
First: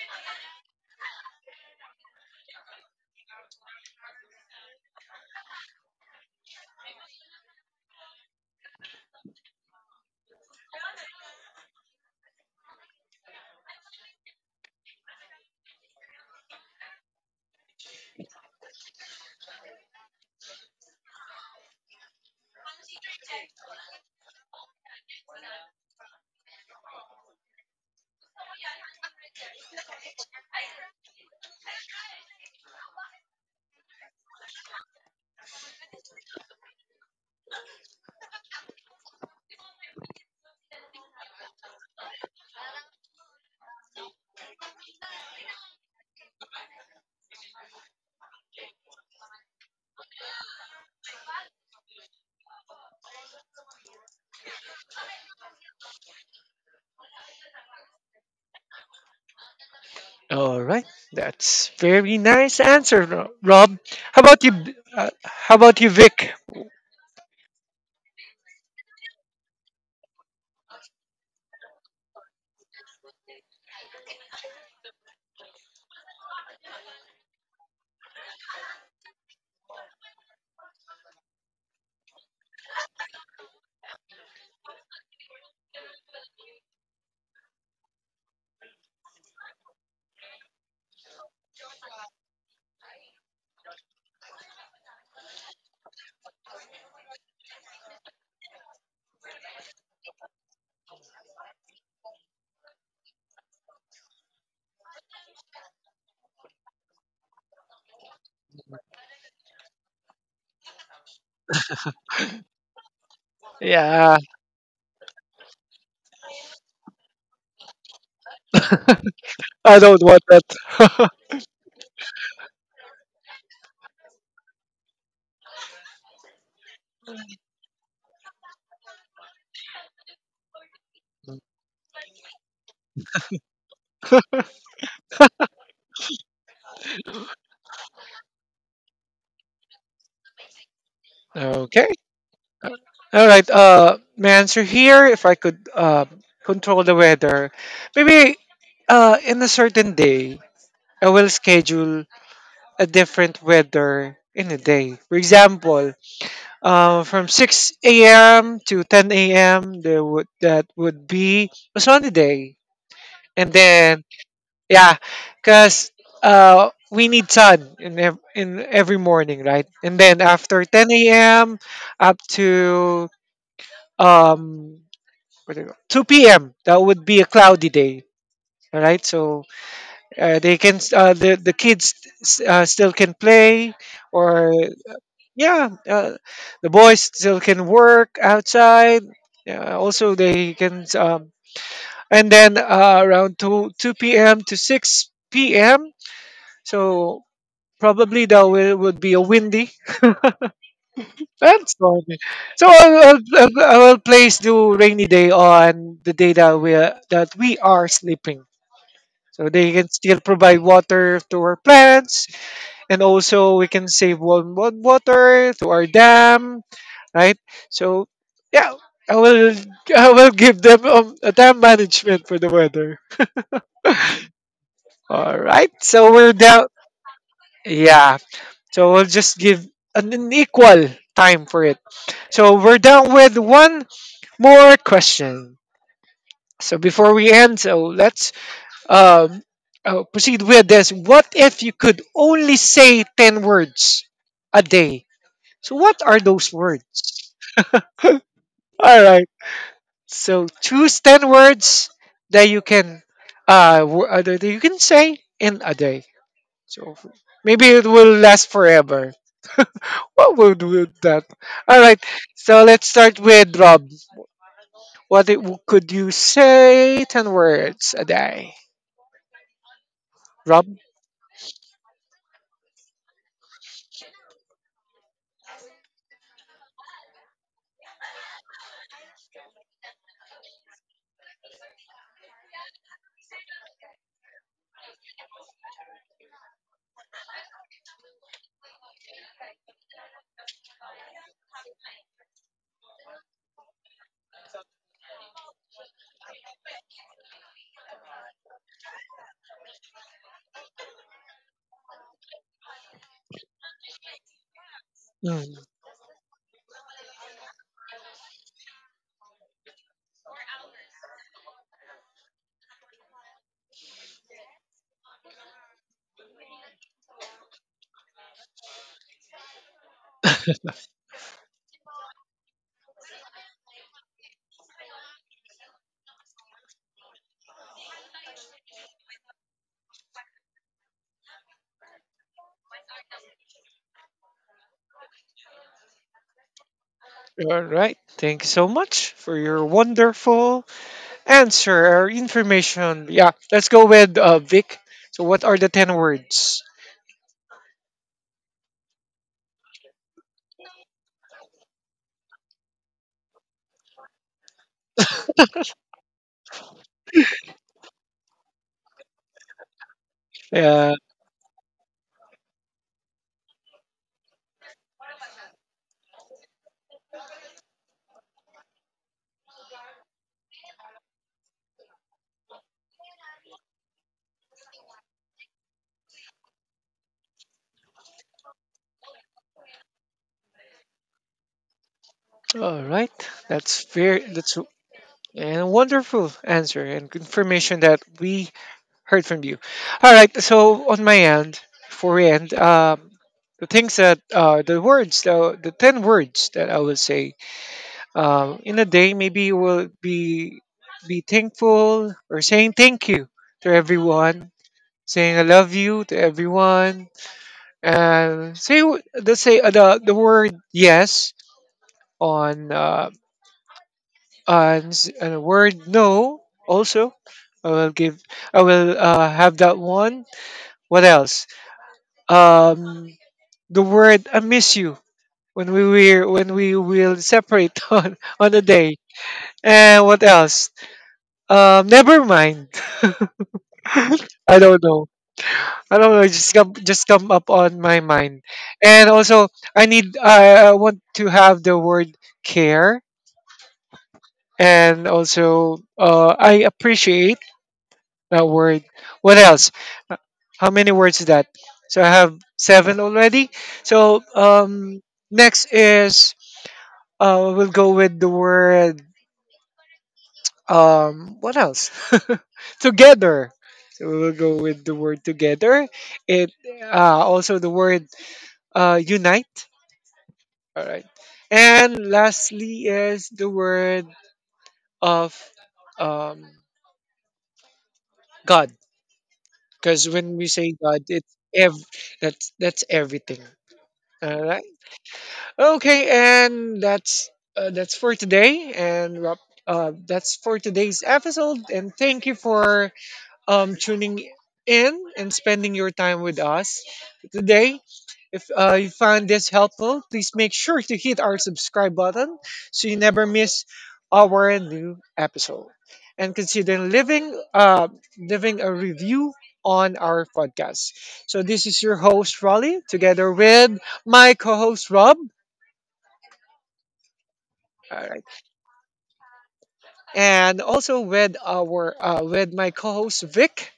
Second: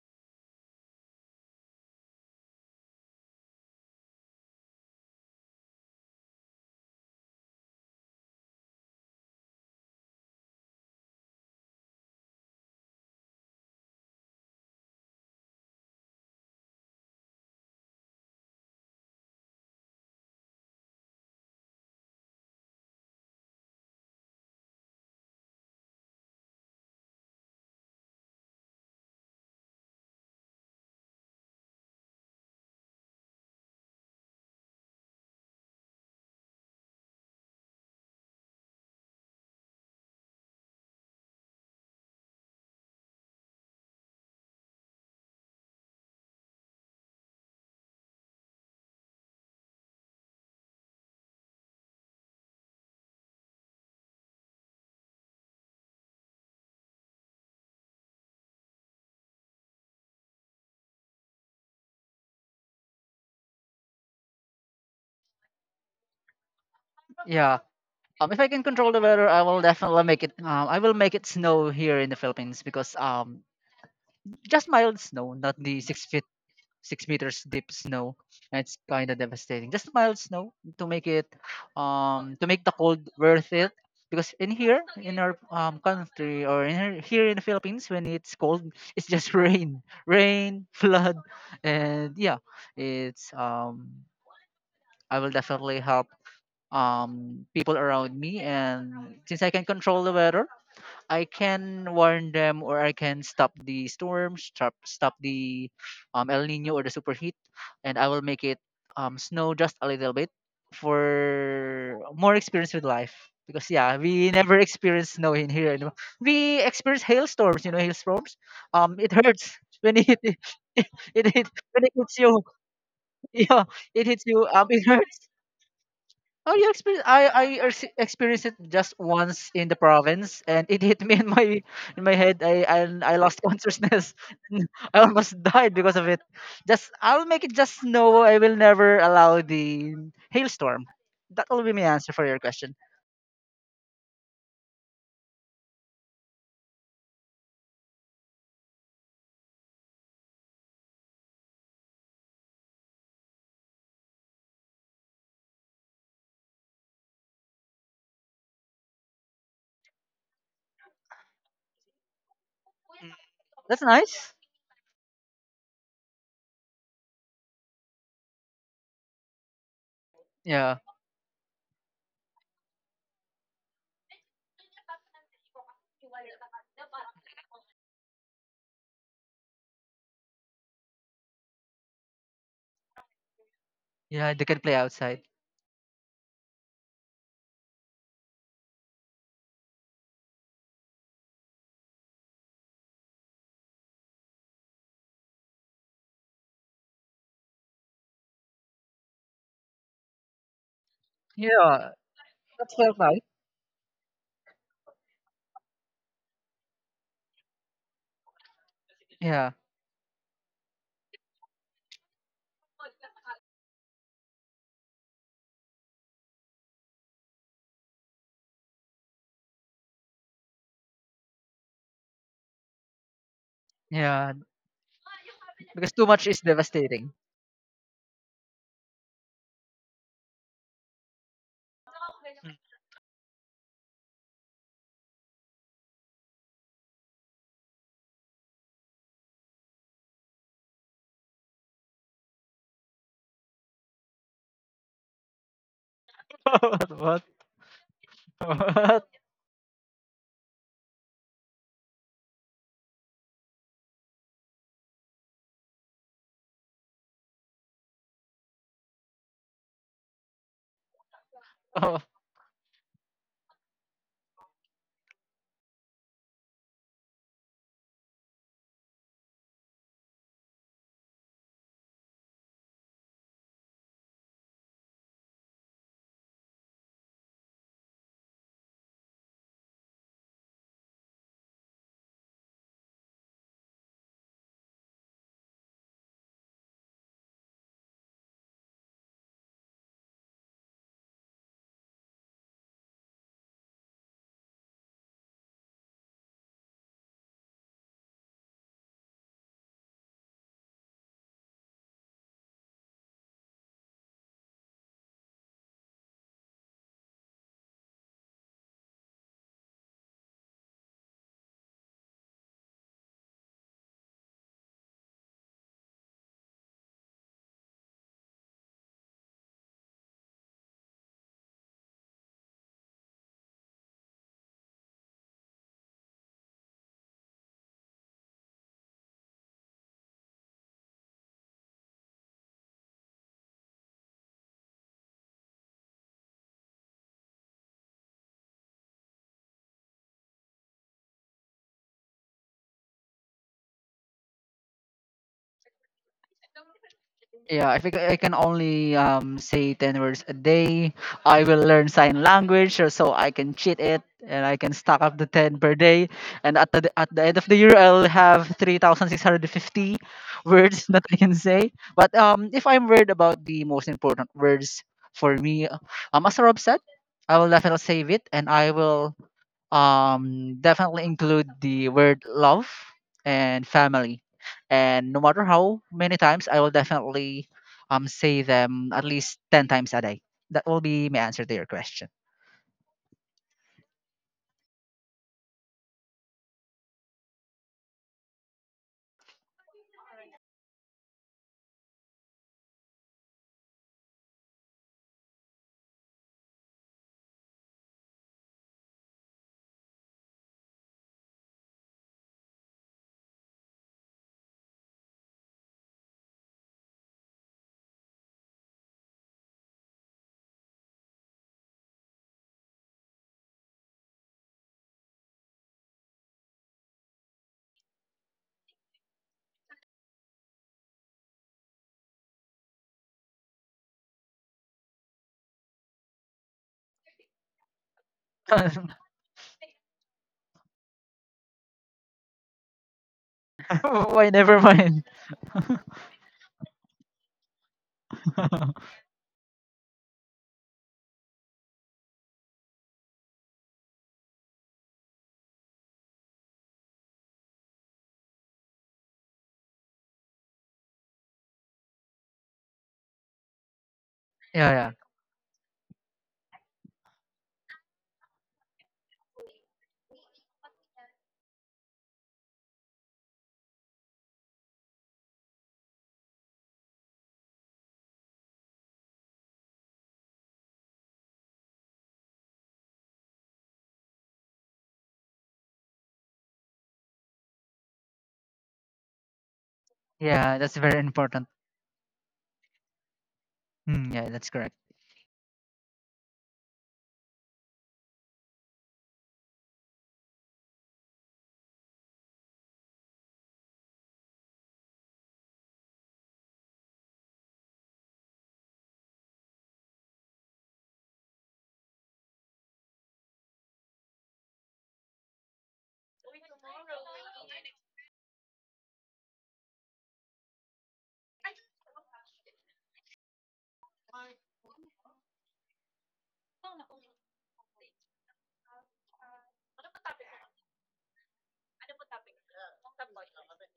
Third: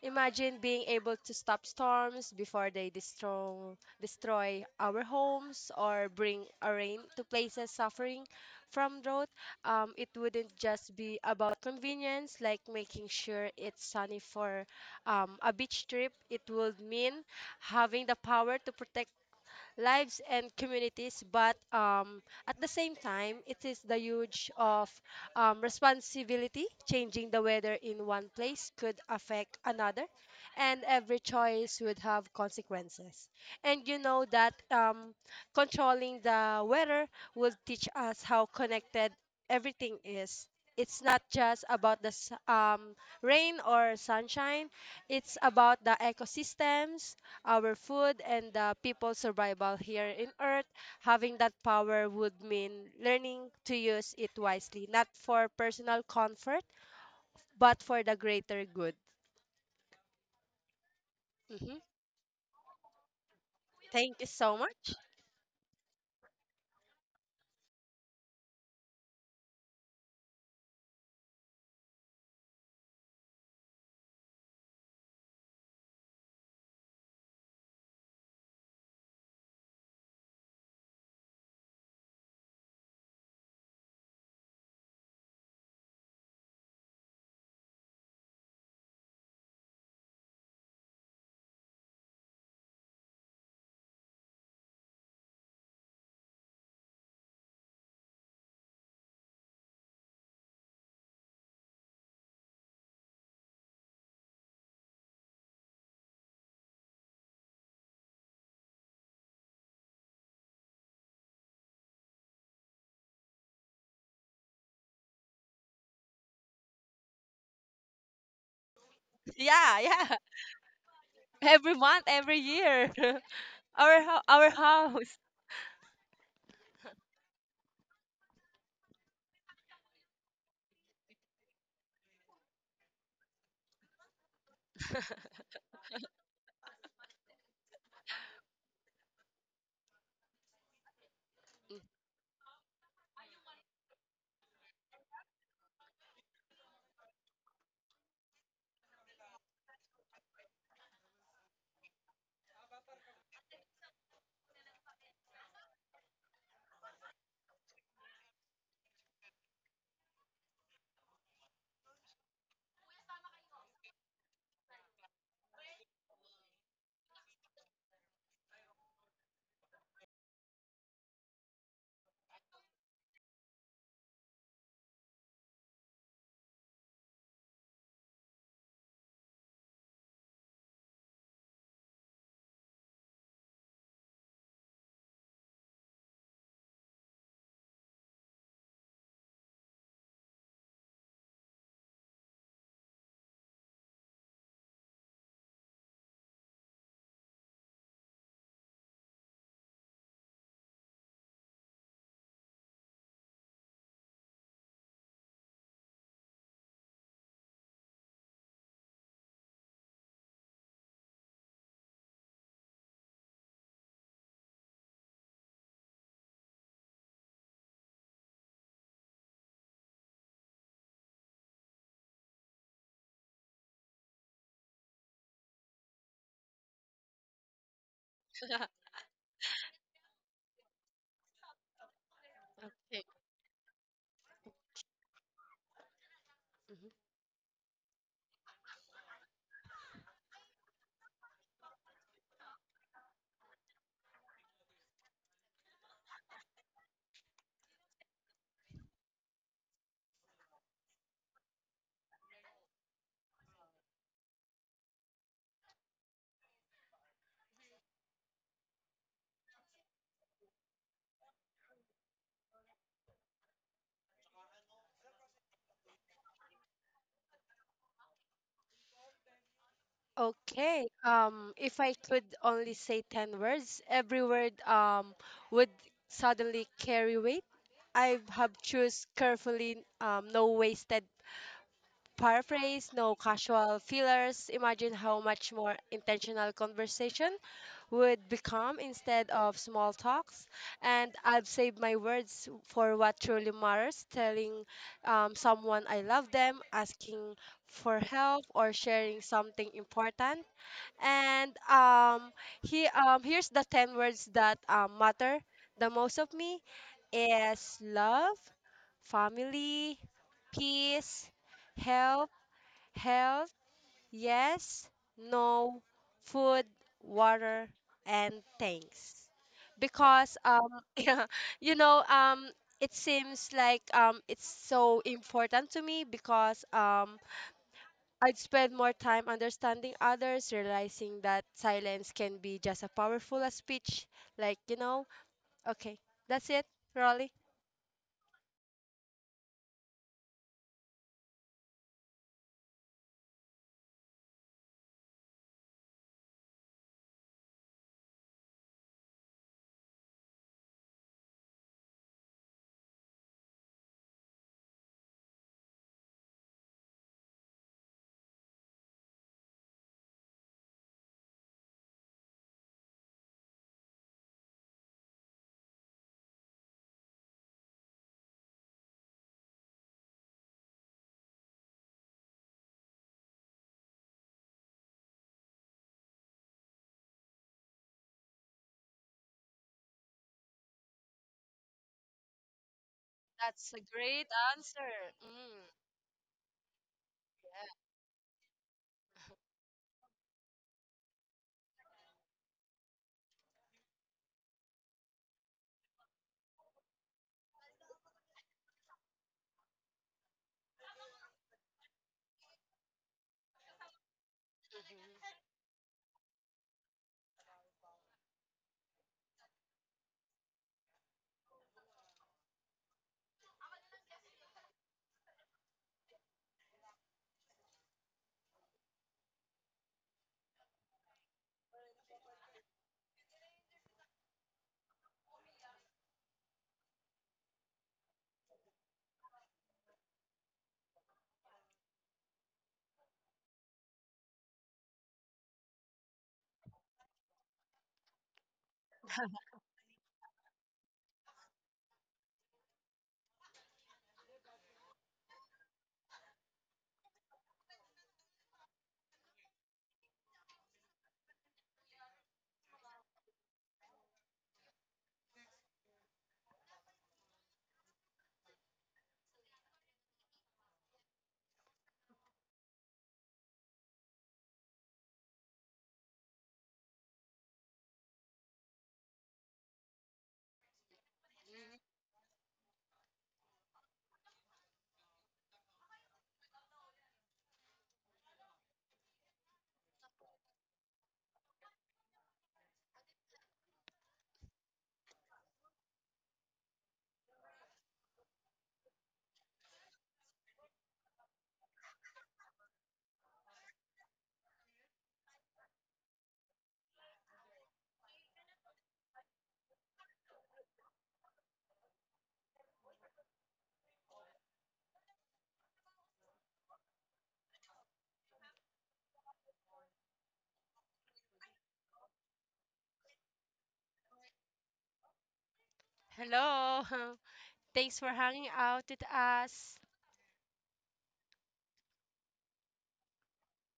Speaker 3: Imagine being able to stop storms before they destroy our homes or bring a rain to places suffering from drought. It wouldn't just be about convenience, like making sure it's sunny for a beach trip. It would mean having the power to protect lives and communities, but at the same time, it is the huge of responsibility. Changing the weather in one place could affect another, and every choice would have consequences. And you know that controlling the weather will teach us how connected everything is. It's not just about the rain or sunshine. It's about the ecosystems, our food and the people's survival here in Earth. Having that power would mean learning to use it wisely, not for personal comfort, but for the greater good.
Speaker 1: All right. That's
Speaker 3: Hmm.
Speaker 1: very nice answer, Rob. How
Speaker 3: Thank you
Speaker 1: about you
Speaker 3: so
Speaker 1: B-
Speaker 3: much.
Speaker 1: uh, how about you, Vic?
Speaker 2: Yeah. If I can control the weather, I will definitely make it. I will make it snow here in the Philippines because just mild snow, not the 6 meters deep snow, and it's kind of devastating. Just mild snow to make it, to make the cold worth it. Because in here, in our country, or in here, here in the Philippines, when it's cold, *laughs* it's just rain, rain, flood, and yeah, it's I will definitely help people around me, and since I can control the weather, I can warn them or I can stop the storm, stop the El Nino or the superheat, and I will make it snow just a little bit for more experience with life. Because yeah,
Speaker 1: Yeah.
Speaker 2: we never *laughs* experience snow in here anymore. We experience hailstorms, you know, hailstorms.
Speaker 1: *laughs*
Speaker 2: It hurts
Speaker 1: I
Speaker 3: Yeah,
Speaker 2: when
Speaker 1: don't
Speaker 3: yeah.
Speaker 2: it
Speaker 1: want
Speaker 2: *laughs* it,
Speaker 1: that. *laughs*
Speaker 2: it,
Speaker 3: *laughs*
Speaker 2: hit,
Speaker 3: Every
Speaker 2: when it
Speaker 3: month,
Speaker 2: hits
Speaker 3: every
Speaker 2: you. *laughs*
Speaker 3: year. *laughs*
Speaker 2: Yeah, it hits you.
Speaker 3: Our
Speaker 2: It
Speaker 3: house.
Speaker 2: hurts. Oh, you experience? I experienced it just once in the province, and it hit me in my, in my head. I and I lost consciousness. *laughs* I almost died because of it. Just I'll make it just snow. I will never allow the hailstorm. That will be my
Speaker 1: Okay.
Speaker 2: answer for your question.
Speaker 1: All right. My answer here, if I could control the weather, maybe in a certain day, I will schedule a different weather in a day. For example, from 6 a.m. to 10 a.m., there would that would be a sunny day,
Speaker 2: Mm.
Speaker 1: and
Speaker 2: That's
Speaker 1: then
Speaker 2: nice.
Speaker 1: yeah, because we need sun in in every morning, right? And then after
Speaker 2: Yeah,
Speaker 1: 10 a.m. up to um what do you call- 2 p.m. that would be a cloudy day. All right, so they can the kids still can play,
Speaker 2: yeah, they
Speaker 1: or
Speaker 2: can play outside.
Speaker 1: yeah, the boys still can work outside. Yeah, also they can and then around two p.m. to six p.m. So probably that will would be a windy. That's
Speaker 2: Yeah,
Speaker 1: fine. So
Speaker 2: that's quite nice.
Speaker 1: I will place the rainy day on the day that we are sleeping. So
Speaker 2: Yeah,
Speaker 1: they can still provide water to our plants, and also we can save one water to our dam, right? So yeah, I will I will give them a time management for the weather.
Speaker 2: yeah,
Speaker 1: All right,
Speaker 2: because too
Speaker 1: so
Speaker 2: much
Speaker 1: we're
Speaker 2: is
Speaker 1: down.
Speaker 2: devastating.
Speaker 1: Yeah, so we'll just give an equal time for it. So we're down with one more question. So
Speaker 3: Mhm.
Speaker 1: before we end, so let's um, proceed with this. What if you could only say ten words a day? So what are those words?
Speaker 2: *laughs* What? What?
Speaker 1: All So choose ten words that you can say in a day. So maybe it will last forever. What would that? All
Speaker 2: Oh.
Speaker 1: right. So let's start with Rob. What it, could you say ten words a day, Rob?
Speaker 3: Okay. If I could only say 10 words, every word would suddenly carry weight. I have choose carefully. No wasted paraphrase, no casual fillers. Imagine how much more intentional conversation would become instead of small talks. And I've saved my words for what truly matters telling someone I love them, asking for help, or sharing something important. And here's the 10 words that matter
Speaker 1: Mm.
Speaker 3: the most of me is love, family, peace, health, Health, yes, no, food, water, and things. Because *laughs* yeah, you know, um it seems like it's so important to me because I'd spend more time understanding others, realizing that silence can be just as powerful as speech. Like, okay, that's it, Rolly.
Speaker 1: All right. Thank you so much for your wonderful answer or information. Yeah. Let's go with Vic. So what are the ten words?
Speaker 2: Yeah, I think I can only say 10 words a day. I will learn sign language or so I can cheat it and I can stack up the 10 per day. And at the end of the year, I'll have 3,650 words
Speaker 1: Uh,
Speaker 2: *laughs* that I can say. But if I'm worried about the most important words for me, as Rob said, I will definitely save it and I will definitely include the word love and family, and no matter how many times, I will definitely say them at least 10 times a day. That will be my answer to your question.
Speaker 1: all right.
Speaker 3: That's a
Speaker 1: That's very.
Speaker 3: great
Speaker 1: That's
Speaker 3: answer.
Speaker 1: And a
Speaker 3: Mm.
Speaker 1: wonderful answer and confirmation that we heard from you. All right, so on my end, before we end, the things that the ten words that I would say in a day, maybe you will be thankful, or saying thank you to everyone, saying I love you to everyone, and say the word yes on and, and a word no. Also I will give, I will have that one. What else? um the word I miss you, when we when we will separate *laughs* on a
Speaker 2: *laughs*
Speaker 1: day. And what else? Never mind.
Speaker 2: why
Speaker 1: *laughs* i
Speaker 2: never
Speaker 1: don't
Speaker 2: mind?
Speaker 1: know I don't know, it just come up on my mind.
Speaker 2: *laughs*
Speaker 1: And also I i, want to have the word care. And also I appreciate. A word. What else? Uh, How many words is that? So I have seven already. So
Speaker 2: yeah. Yeah.
Speaker 1: next is, we'll go with the word. What else? *laughs* Together. So we'll go with the word together. It Also the word unite. All right. And lastly is the word of um, God, because when we
Speaker 2: Yeah,
Speaker 1: say
Speaker 2: that's very
Speaker 1: God,
Speaker 2: important.
Speaker 1: that's everything.
Speaker 2: Hmm, yeah, that's
Speaker 1: Alright?
Speaker 2: correct.
Speaker 1: Okay, and that's, for today, and that's for today's episode. And thank you for tuning in and spending your time with us today. If you found this helpful, please make sure to hit our subscribe button, so you never miss our new episode. And consider living, uh, a review on our podcast. So this is your host Raleigh, together with my co-host Rob.
Speaker 3: Hello. *laughs*
Speaker 1: All
Speaker 3: Thanks for
Speaker 1: right.
Speaker 3: hanging out with us.
Speaker 1: And also with our with my co-host Vic.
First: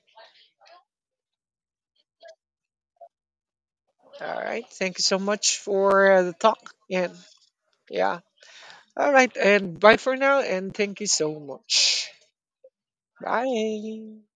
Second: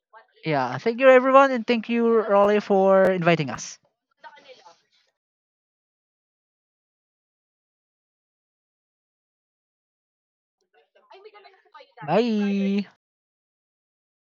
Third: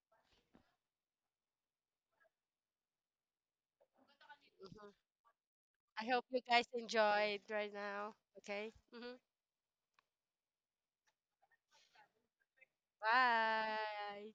Speaker 2: Yeah, thank you everyone, and thank you Rolly for inviting us.
Speaker 1: All right. Thank you so much
Speaker 3: I
Speaker 1: for
Speaker 3: hope
Speaker 1: the
Speaker 3: you guys
Speaker 1: talk. And
Speaker 3: enjoyed right now.
Speaker 1: yeah.
Speaker 3: Okay.
Speaker 1: All
Speaker 3: Hmm.
Speaker 1: right. And bye for now. And thank you so much.
Speaker 2: Bye.
Speaker 1: Bye.
Speaker 3: Bye.